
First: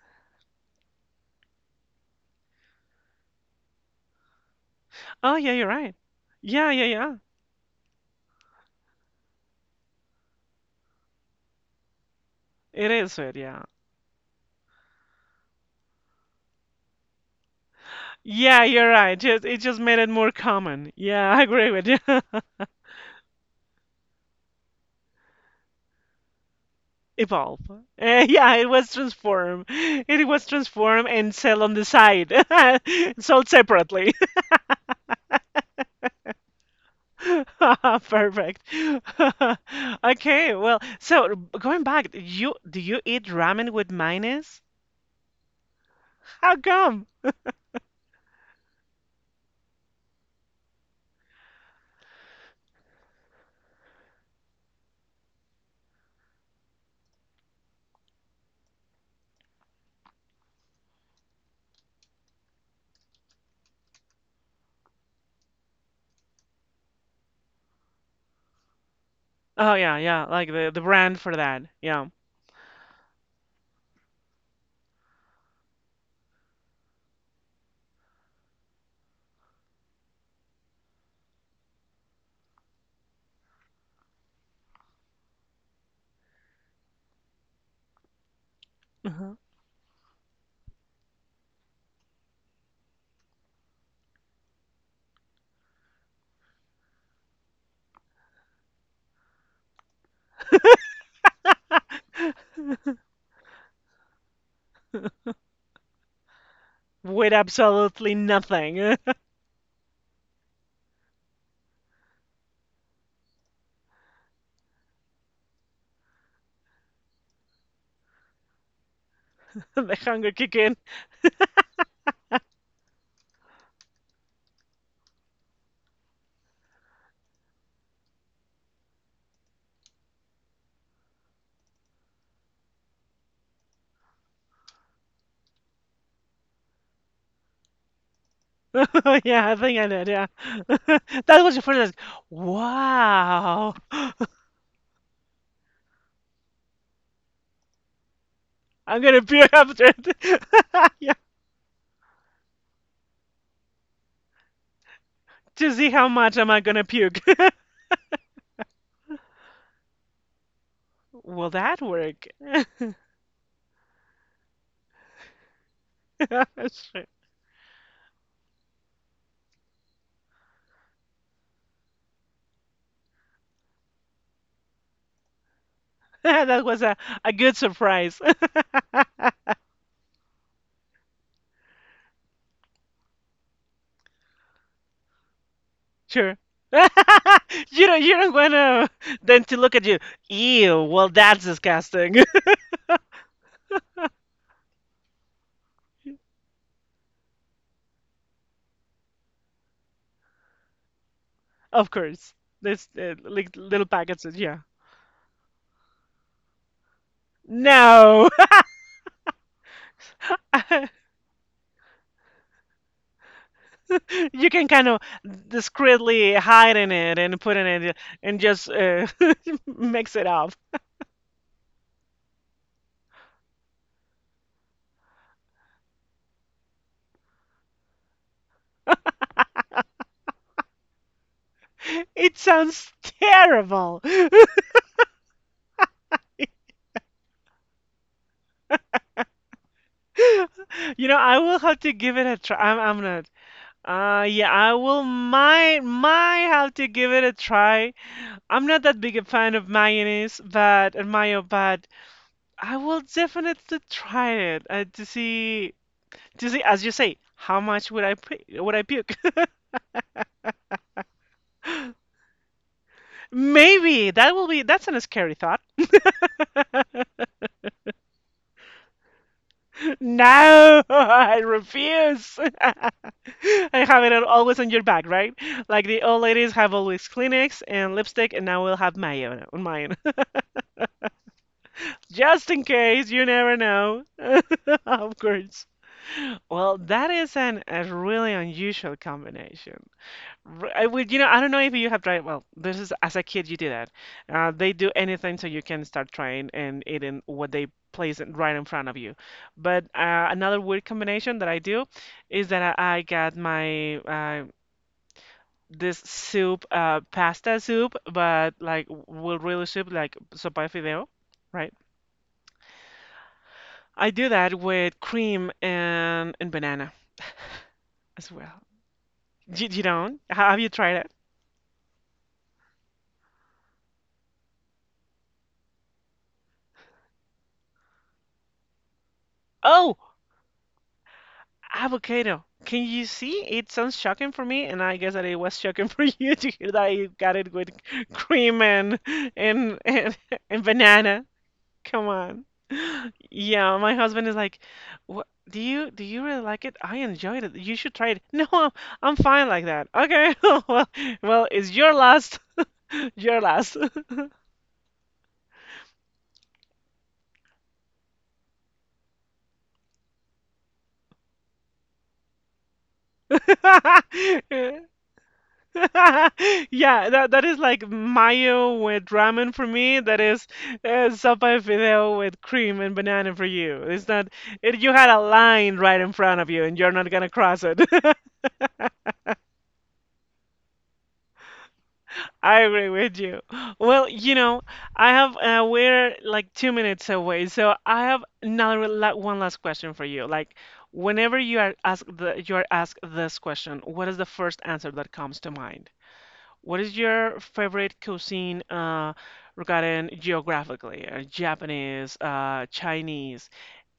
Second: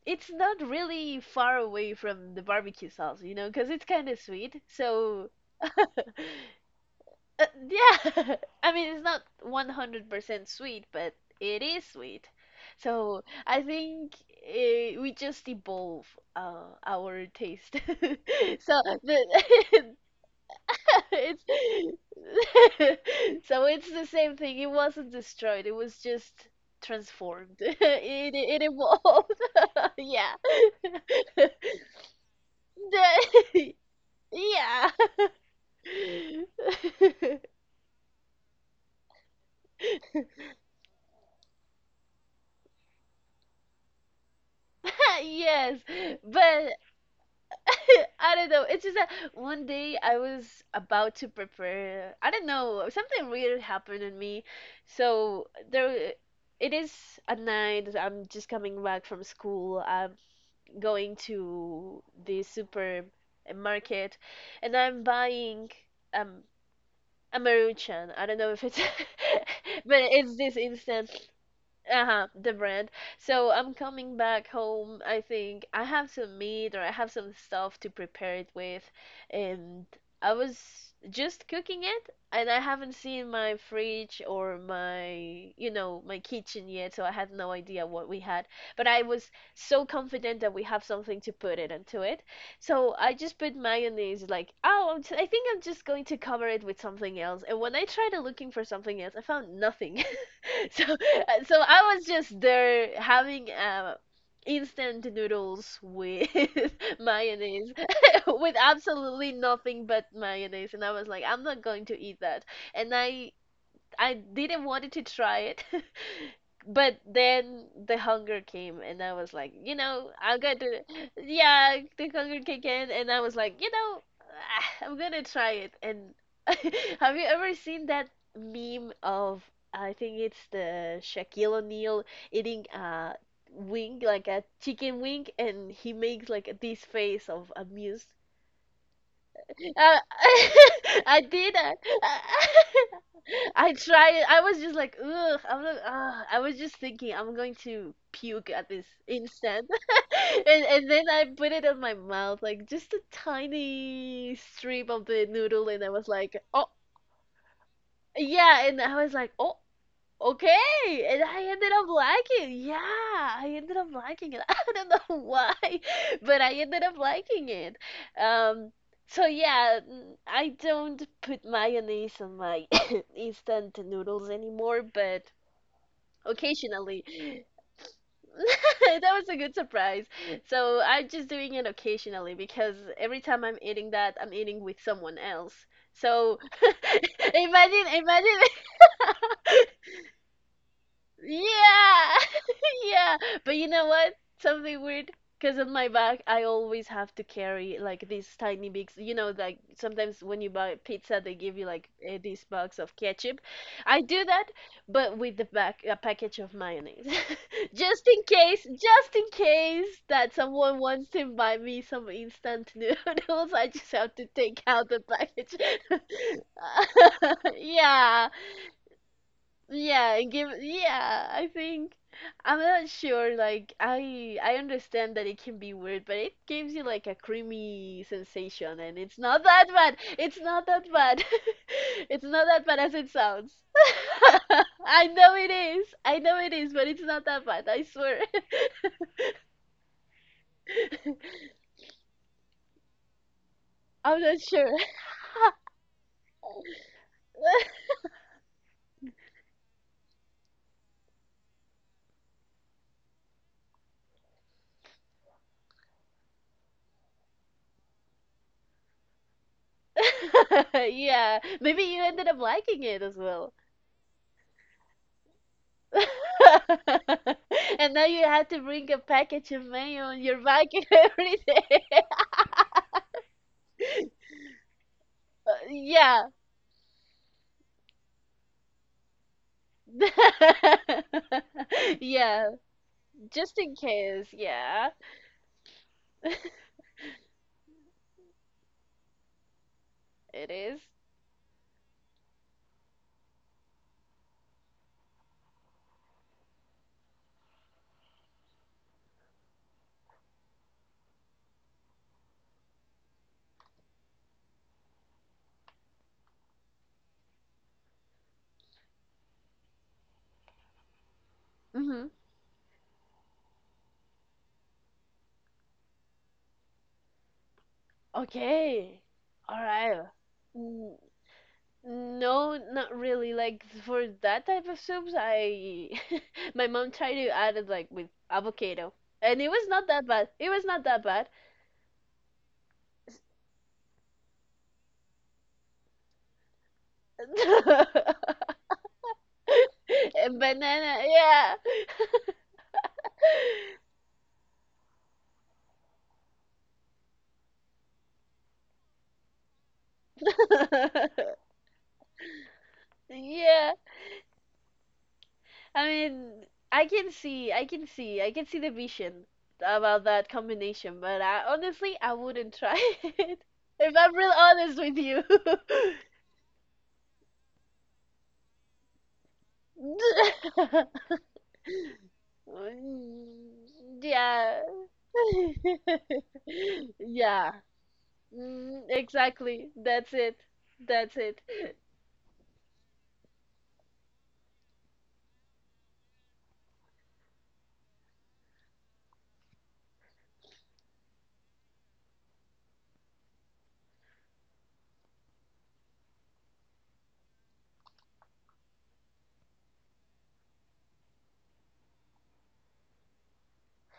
B: it's not really far away from the barbecue sauce, you know, because it's kind of sweet. So
A: Oh, yeah, you're right. Yeah, yeah, yeah.
B: Yeah, I mean it's not 100% sweet, but it is sweet.
A: It is
B: So
A: sweet,
B: I
A: yeah.
B: think we just evolve our taste.
A: Yeah,
B: So
A: you're right. Just it just
B: the
A: made it more common. Yeah, I
B: it's
A: agree with you.
B: so it's the same thing. It wasn't destroyed. It was just transformed.
A: Evolve.
B: It
A: Yeah,
B: it
A: it was
B: evolved.
A: transform. It
B: Yeah.
A: was transform and sell on the side. Sold
B: The-
A: separately.
B: yeah.
A: Perfect. Okay, well, so going back, you do you eat ramen with mayonnaise?
B: Yes,
A: How
B: but
A: come?
B: I don't know. It's just that one day I was about to prepare. I don't know. Something weird happened in me. So there, it is at night. I'm just coming back from school. I'm going to the supermarket, and I'm buying um a maruchan. I don't know if it's,
A: Oh yeah,
B: but
A: yeah,
B: it's
A: like
B: this
A: the
B: instant.
A: brand for that. Yeah.
B: Uh-huh, the brand. So I'm coming back home. I think I have some meat or I have some stuff to prepare it with. And I was just cooking it and I haven't seen my fridge or my kitchen yet, so I had no idea what we had. But I was
A: Mhm.
B: so confident that we have something to put it into it. So I just put mayonnaise like, oh, I think I'm just going to cover it with something else. And when I tried looking for something else, I found nothing. So, so I was just there having instant noodles with
A: With
B: mayonnaise,
A: absolutely
B: with
A: nothing.
B: absolutely nothing but mayonnaise, and I was like, I'm not going to eat that. And I didn't wanted to try it. But then the hunger came, and I was like, you
A: The
B: know,
A: hunger kick in.
B: yeah, the hunger kicked in, and I was like, you know, ah, I'm gonna try it. And have you ever seen that meme of, I think it's the Shaquille O'Neal eating a wing, like a chicken wing, and he makes like this face of amused
A: Yeah, I think I
B: uh,
A: did, yeah.
B: I
A: That was
B: did.
A: the first like, wow.
B: I tried. I was just like, ugh. I'm not, I was just thinking, I'm going to puke at this
A: I'm gonna puke
B: instant,
A: after it.
B: and then
A: Yeah.
B: I put it on my mouth, like just a tiny strip of the noodle,
A: To
B: and
A: see
B: I
A: how
B: was
A: much
B: like,
A: am I
B: oh
A: gonna puke.
B: yeah, and I was like, oh, okay, and I
A: Will
B: ended
A: that
B: up
A: work?
B: liking. Yeah, I ended up liking it. I don't know why, but I ended up
A: Sure.
B: liking it. Um, so yeah, mm, I don't put mayonnaise on my instant noodles anymore, but
A: That was a,
B: occasionally.
A: a good surprise.
B: That was a good surprise. So I'm just doing it occasionally because every time I'm eating that, I'm eating with someone else.
A: Sure.
B: So
A: You
B: imagine,
A: don't you don't
B: imagine.
A: wanna then to look at you. Ew, well that's disgusting.
B: Yeah, yeah, but you know what? Something weird. Because on my back, I always have to carry like these tiny bags. You know, like sometimes when you buy pizza, they give you like
A: Of course.
B: this box
A: There's
B: of ketchup.
A: like little
B: I
A: packets.
B: do that,
A: Yeah.
B: but with the back a package of mayonnaise,
A: No.
B: just in case that someone wants to buy me some instant noodles, I just have to
A: You
B: take
A: can kind
B: out
A: of
B: the package.
A: discreetly hide in it and put in it
B: Yeah,
A: and just mix
B: yeah,
A: it
B: and give
A: up.
B: yeah, I think I'm not sure like I understand that it can be weird, but it gives you like a creamy sensation and it's not that bad. It's not that bad. It's
A: It
B: not that bad
A: sounds
B: as it sounds.
A: terrible.
B: I know it is. I know it is, but it's not that bad, I swear.
A: I will have to give it a try. I'm not.
B: I'm
A: Uh,
B: not
A: yeah, I
B: sure.
A: will might have to give it a try. I'm not that big a fan of mayonnaise, but and mayo, but I will definitely try it to see. To see, as you say, how much would I puke?
B: Yeah, maybe you ended up liking it as well.
A: Maybe that will be. That's a scary thought.
B: And now you have to bring a package of mail on your bike
A: No,
B: every
A: I
B: day.
A: refuse. I have it always on your back, right? Like the old
B: Yeah.
A: ladies have always Kleenex and lipstick, and now we'll have mayo on mine. Just
B: Yeah,
A: in case, you never
B: just in
A: know.
B: case. Yeah,
A: Of course. Well, that is a really unusual combination.
B: it is.
A: I don't know if you have tried. Well, this is as a kid you do that. They do anything so you can start trying and eating what they place right in front of you. But another weird combination that I do is that I got my pasta soup, but like will really soup like sopa de fideo, right?
B: Mm-hmm.
A: I do that with cream and banana as well.
B: Okay. All
A: You
B: right.
A: don't? Have you
B: N-
A: tried it?
B: No, not really. Like for that type of soups, I my mom tried to add it like with avocado, and it was not
A: Oh,
B: that bad. It was not that bad.
A: avocado. Can you see? It sounds shocking for me, and I guess that it was shocking for you to hear that you got it with cream and and,
B: And
A: and
B: banana,
A: banana.
B: yeah.
A: Come on. Yeah, my husband is like, "What do you really like it? I enjoyed it. You should try it." No, I'm fine like that. Okay. Well, well, it's your last. Your
B: Yeah,
A: last.
B: I mean, I can see, I can see, I can see the vision about that combination, but I honestly, I wouldn't try it. If I'm real honest with you.
A: Yeah, that is like mayo with ramen for me. That is sopa de fideo with cream and banana for you.
B: Mm,
A: It's not
B: yeah.
A: it, you had a line right in front of you, and you're not gonna
B: Yeah.
A: cross it.
B: Mm, exactly. That's it. That's it.
A: I agree with you. Well, I have we're like 2 minutes away, so I have another la one last question for you. Like, whenever you are asked this question, what is the first answer that comes to mind? What is your favorite cuisine regarding geographically? Japanese, Chinese,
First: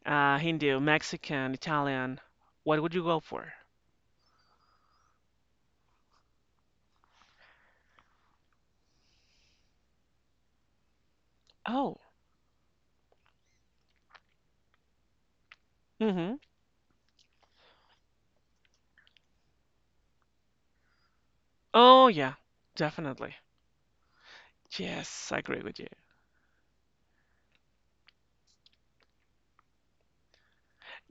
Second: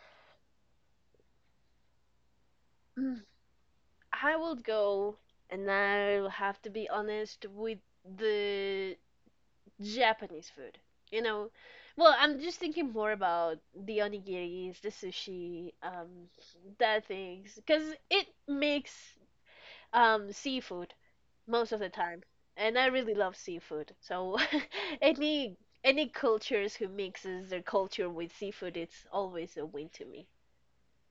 A: Hindu, Mexican, Italian. What would you go for?
B: I will go, and I'll have to be honest with the Japanese food. You know,
A: Oh,
B: well, I'm just thinking more about the onigiris, the sushi,
A: mm-hmm.
B: that things, because it makes seafood most of the
A: Oh,
B: time,
A: yeah,
B: and I really love
A: definitely.
B: seafood. So
A: Yes, I
B: any
A: agree with you.
B: any cultures who mixes their culture with seafood, it's always a win to me.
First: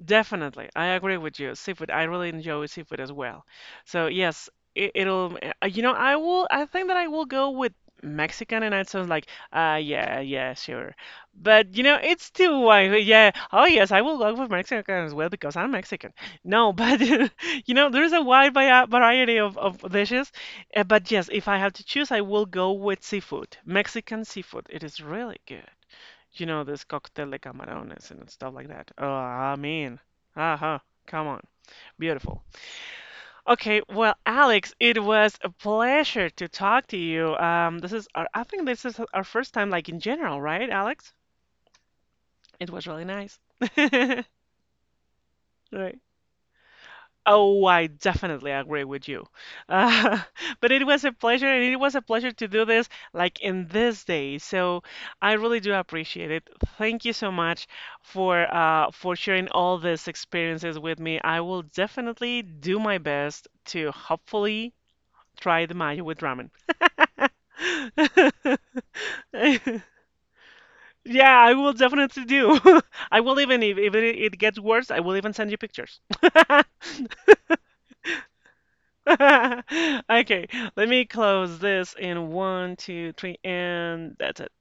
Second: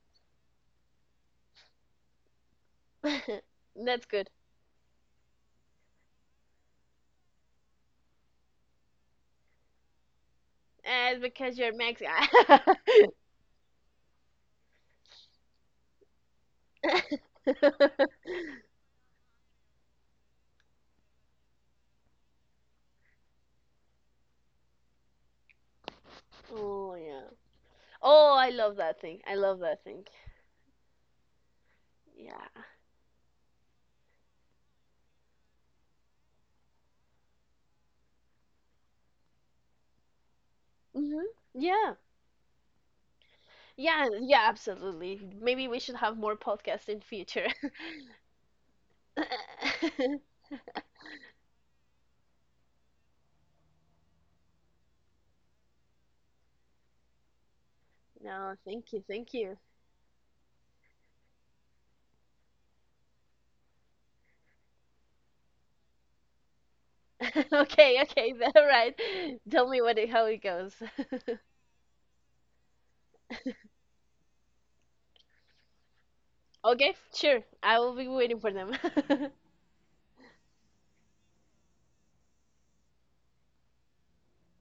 A: Definitely, I agree with you. Seafood, I really enjoy seafood as well.
B: That's
A: So
B: good.
A: yes, it'll. You know, I will. I think that I will go with Mexican, and it sounds like, yeah, yeah, sure.
B: And because you're
A: But
B: Mexican.
A: it's too wide. Yeah. Oh yes, I will go with Mexican as well because I'm Mexican. No, but there's a wide variety of dishes. But yes, if I have to choose, I will go with seafood. Mexican seafood. It is really good this
B: Oh yeah.
A: cóctel de camarones and
B: Oh, I
A: stuff like
B: love
A: that.
B: that
A: Oh,
B: thing. I
A: I
B: love that
A: mean,
B: thing.
A: uh-huh. Come on. Beautiful.
B: Yeah.
A: Okay, well, Alex, it was a pleasure to talk to you. I think this is our first time like in general, right, Alex?
B: Hmm. Yeah.
A: It was really nice.
B: Yeah, yeah, absolutely. Maybe we should
A: Right.
B: have more podcasts in future.
A: Oh, I definitely agree with you. Uh, but it was a pleasure, and it was a pleasure to do this like in this day. So I really do appreciate it. Thank you so much for
B: No,
A: uh,
B: thank you,
A: for
B: thank
A: sharing
B: you.
A: all these experiences with me. I will definitely do my best to hopefully try the mayo with ramen.
B: Okay, okay, then, all right. Tell me what it, how it goes.
A: Yeah, I will definitely do. I will even if it gets worse, I will even send you pictures.
B: Okay, sure. I will be waiting for them.
A: Okay, let me close this in one, two, three, and that's it.